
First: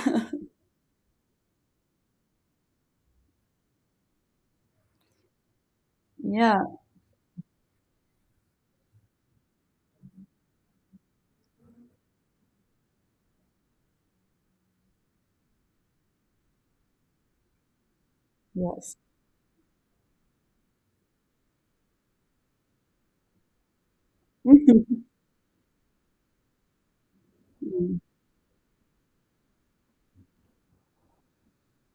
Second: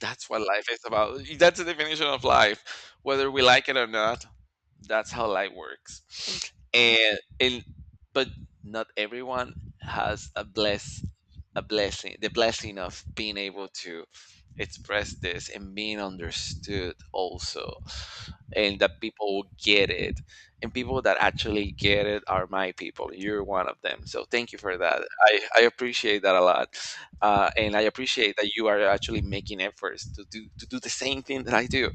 Speaker 1: That's what life is about. That's the definition of life, whether we like it or not. That's how life works.
Speaker 2: Yeah.
Speaker 1: And and but not everyone has a bless a blessing the blessing of being able to express this and being understood also, and
Speaker 2: Yes.
Speaker 1: that people get it, and people that actually get it are my people. You're one of them, so thank you for that. I i appreciate that a lot. Uh, and I appreciate that you are actually making efforts to do to do the same thing that I do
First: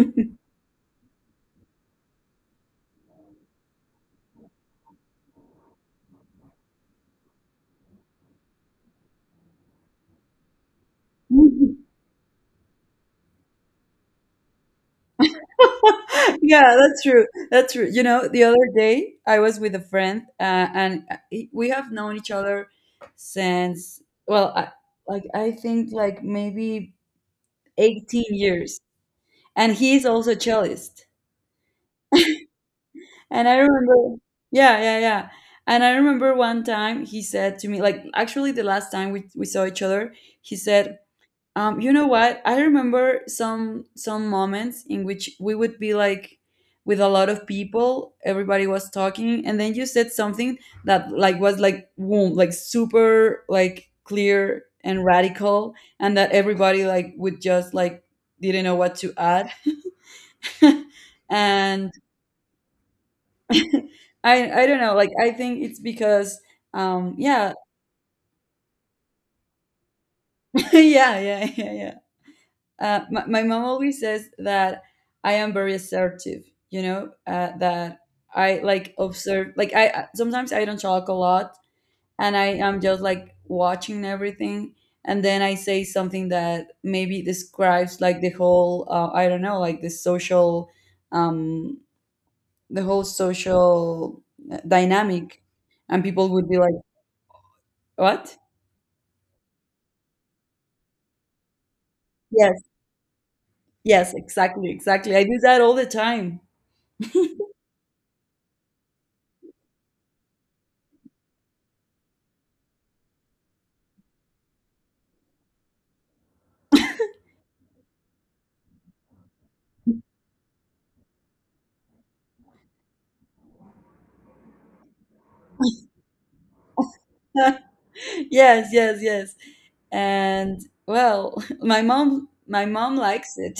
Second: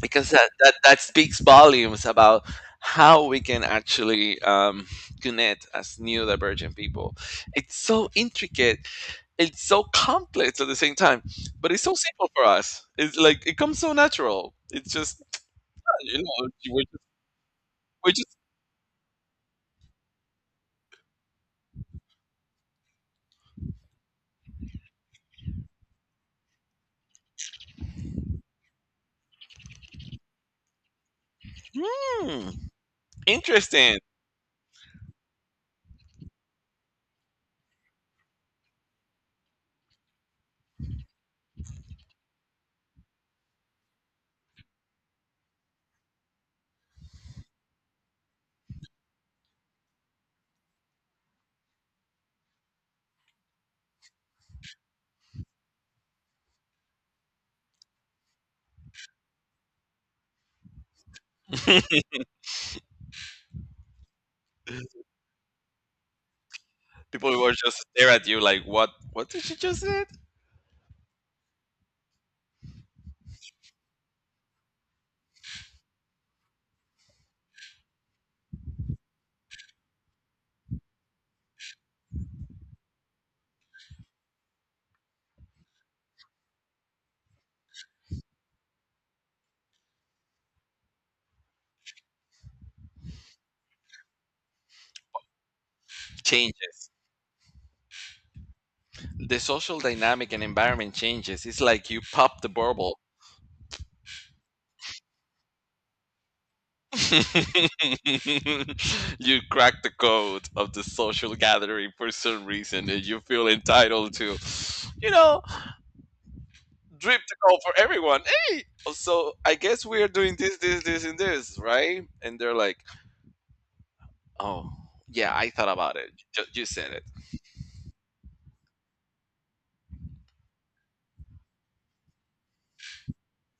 Speaker 1: because that that, that speaks volumes about how we can actually um, connect as new divergent people. It's so intricate, it's so complex at the same time, but it's
Speaker 2: Mhm.
Speaker 1: so simple for us. It's like it comes so natural. It's just you know
Speaker 2: Yeah,
Speaker 1: we're
Speaker 2: that's
Speaker 1: just,
Speaker 2: true. That's true. You
Speaker 1: we're
Speaker 2: know,
Speaker 1: just
Speaker 2: the other day I was with a friend, uh, and uh, we have known each other since, well, I, like I think like maybe eighteen years. And he is also a cellist.
Speaker 1: Hmm,
Speaker 2: And I
Speaker 1: interesting.
Speaker 2: remember, yeah, yeah, yeah. And I remember one time he said to me, like actually the last time we, we saw each other, he said, um, you know what? I remember some some moments in which we would be like with a lot of people, everybody was talking, and then you said something that like was like boom, like super like clear and radical, and that everybody like would just like didn't know what to add. And I I don't know, like I think it's because, um,
Speaker 1: People will
Speaker 2: yeah,
Speaker 1: just stare at you like, what what did she just say?
Speaker 2: yeah, yeah, yeah, yeah. Uh, my, my mom always says that I am very assertive, you know, uh, that I like observe, like I I- sometimes I don't talk a lot and I am just like watching everything. And then I say something that maybe describes like the whole, uh, I don't know, like the social, um, the whole social dynamic. And people would be like,
Speaker 1: Changes.
Speaker 2: what?
Speaker 1: The social dynamic and environment changes. It's like you pop the
Speaker 2: Yes,
Speaker 1: bubble.
Speaker 2: yes, exactly, exactly. I do that all the time.
Speaker 1: You crack the code of the social gathering for some reason, and you feel entitled to, you know, drip the call for everyone. Hey, so I guess we are doing this, this, this, and this, right? And they're like, oh, yeah, I thought about it. Ju- You said it.
Speaker 2: Yes, yes, yes. And, well, my mom my mom likes it.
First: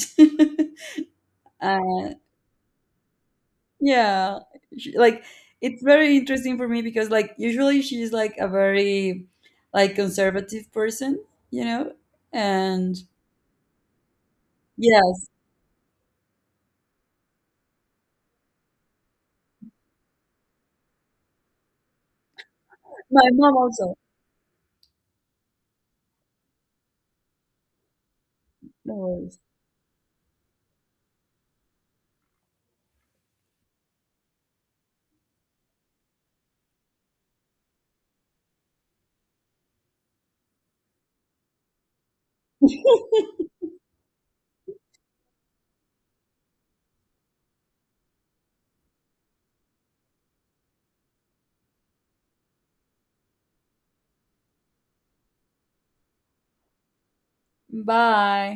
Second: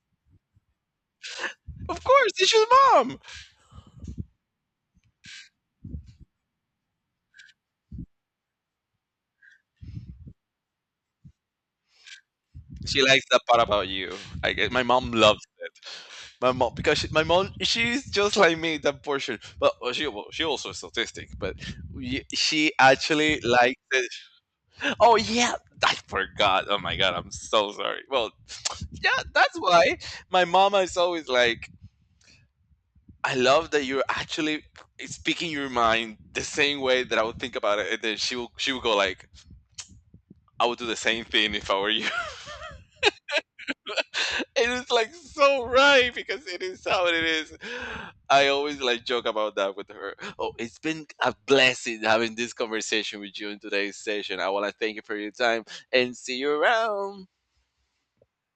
Speaker 1: Of
Speaker 2: Uh,
Speaker 1: course, it's your mom.
Speaker 2: yeah, she- like it's very interesting for me because like usually she's like a very like conservative person, you know.
Speaker 1: She
Speaker 2: And
Speaker 1: likes that part about you. I guess my mom
Speaker 2: yes,
Speaker 1: loves it. My mom because she, my mom she's just like me that portion. But well, she well, she also is autistic. But y- she
Speaker 2: my
Speaker 1: actually
Speaker 2: mom
Speaker 1: likes
Speaker 2: also.
Speaker 1: it. Oh yeah, I forgot. Oh my god, I'm so sorry. Well,
Speaker 2: No
Speaker 1: yeah,
Speaker 2: worries.
Speaker 1: that's why my mama is always like, I love that you're actually speaking your mind the same way that I would think about it, and then she will she will go like, I would do the same thing if I were you. It's like so right because it is how it is. I always like joke about that with her. Oh, it's been a blessing having this conversation with you in today's session. I want to thank you for your time and see you around.
Speaker 2: Bye.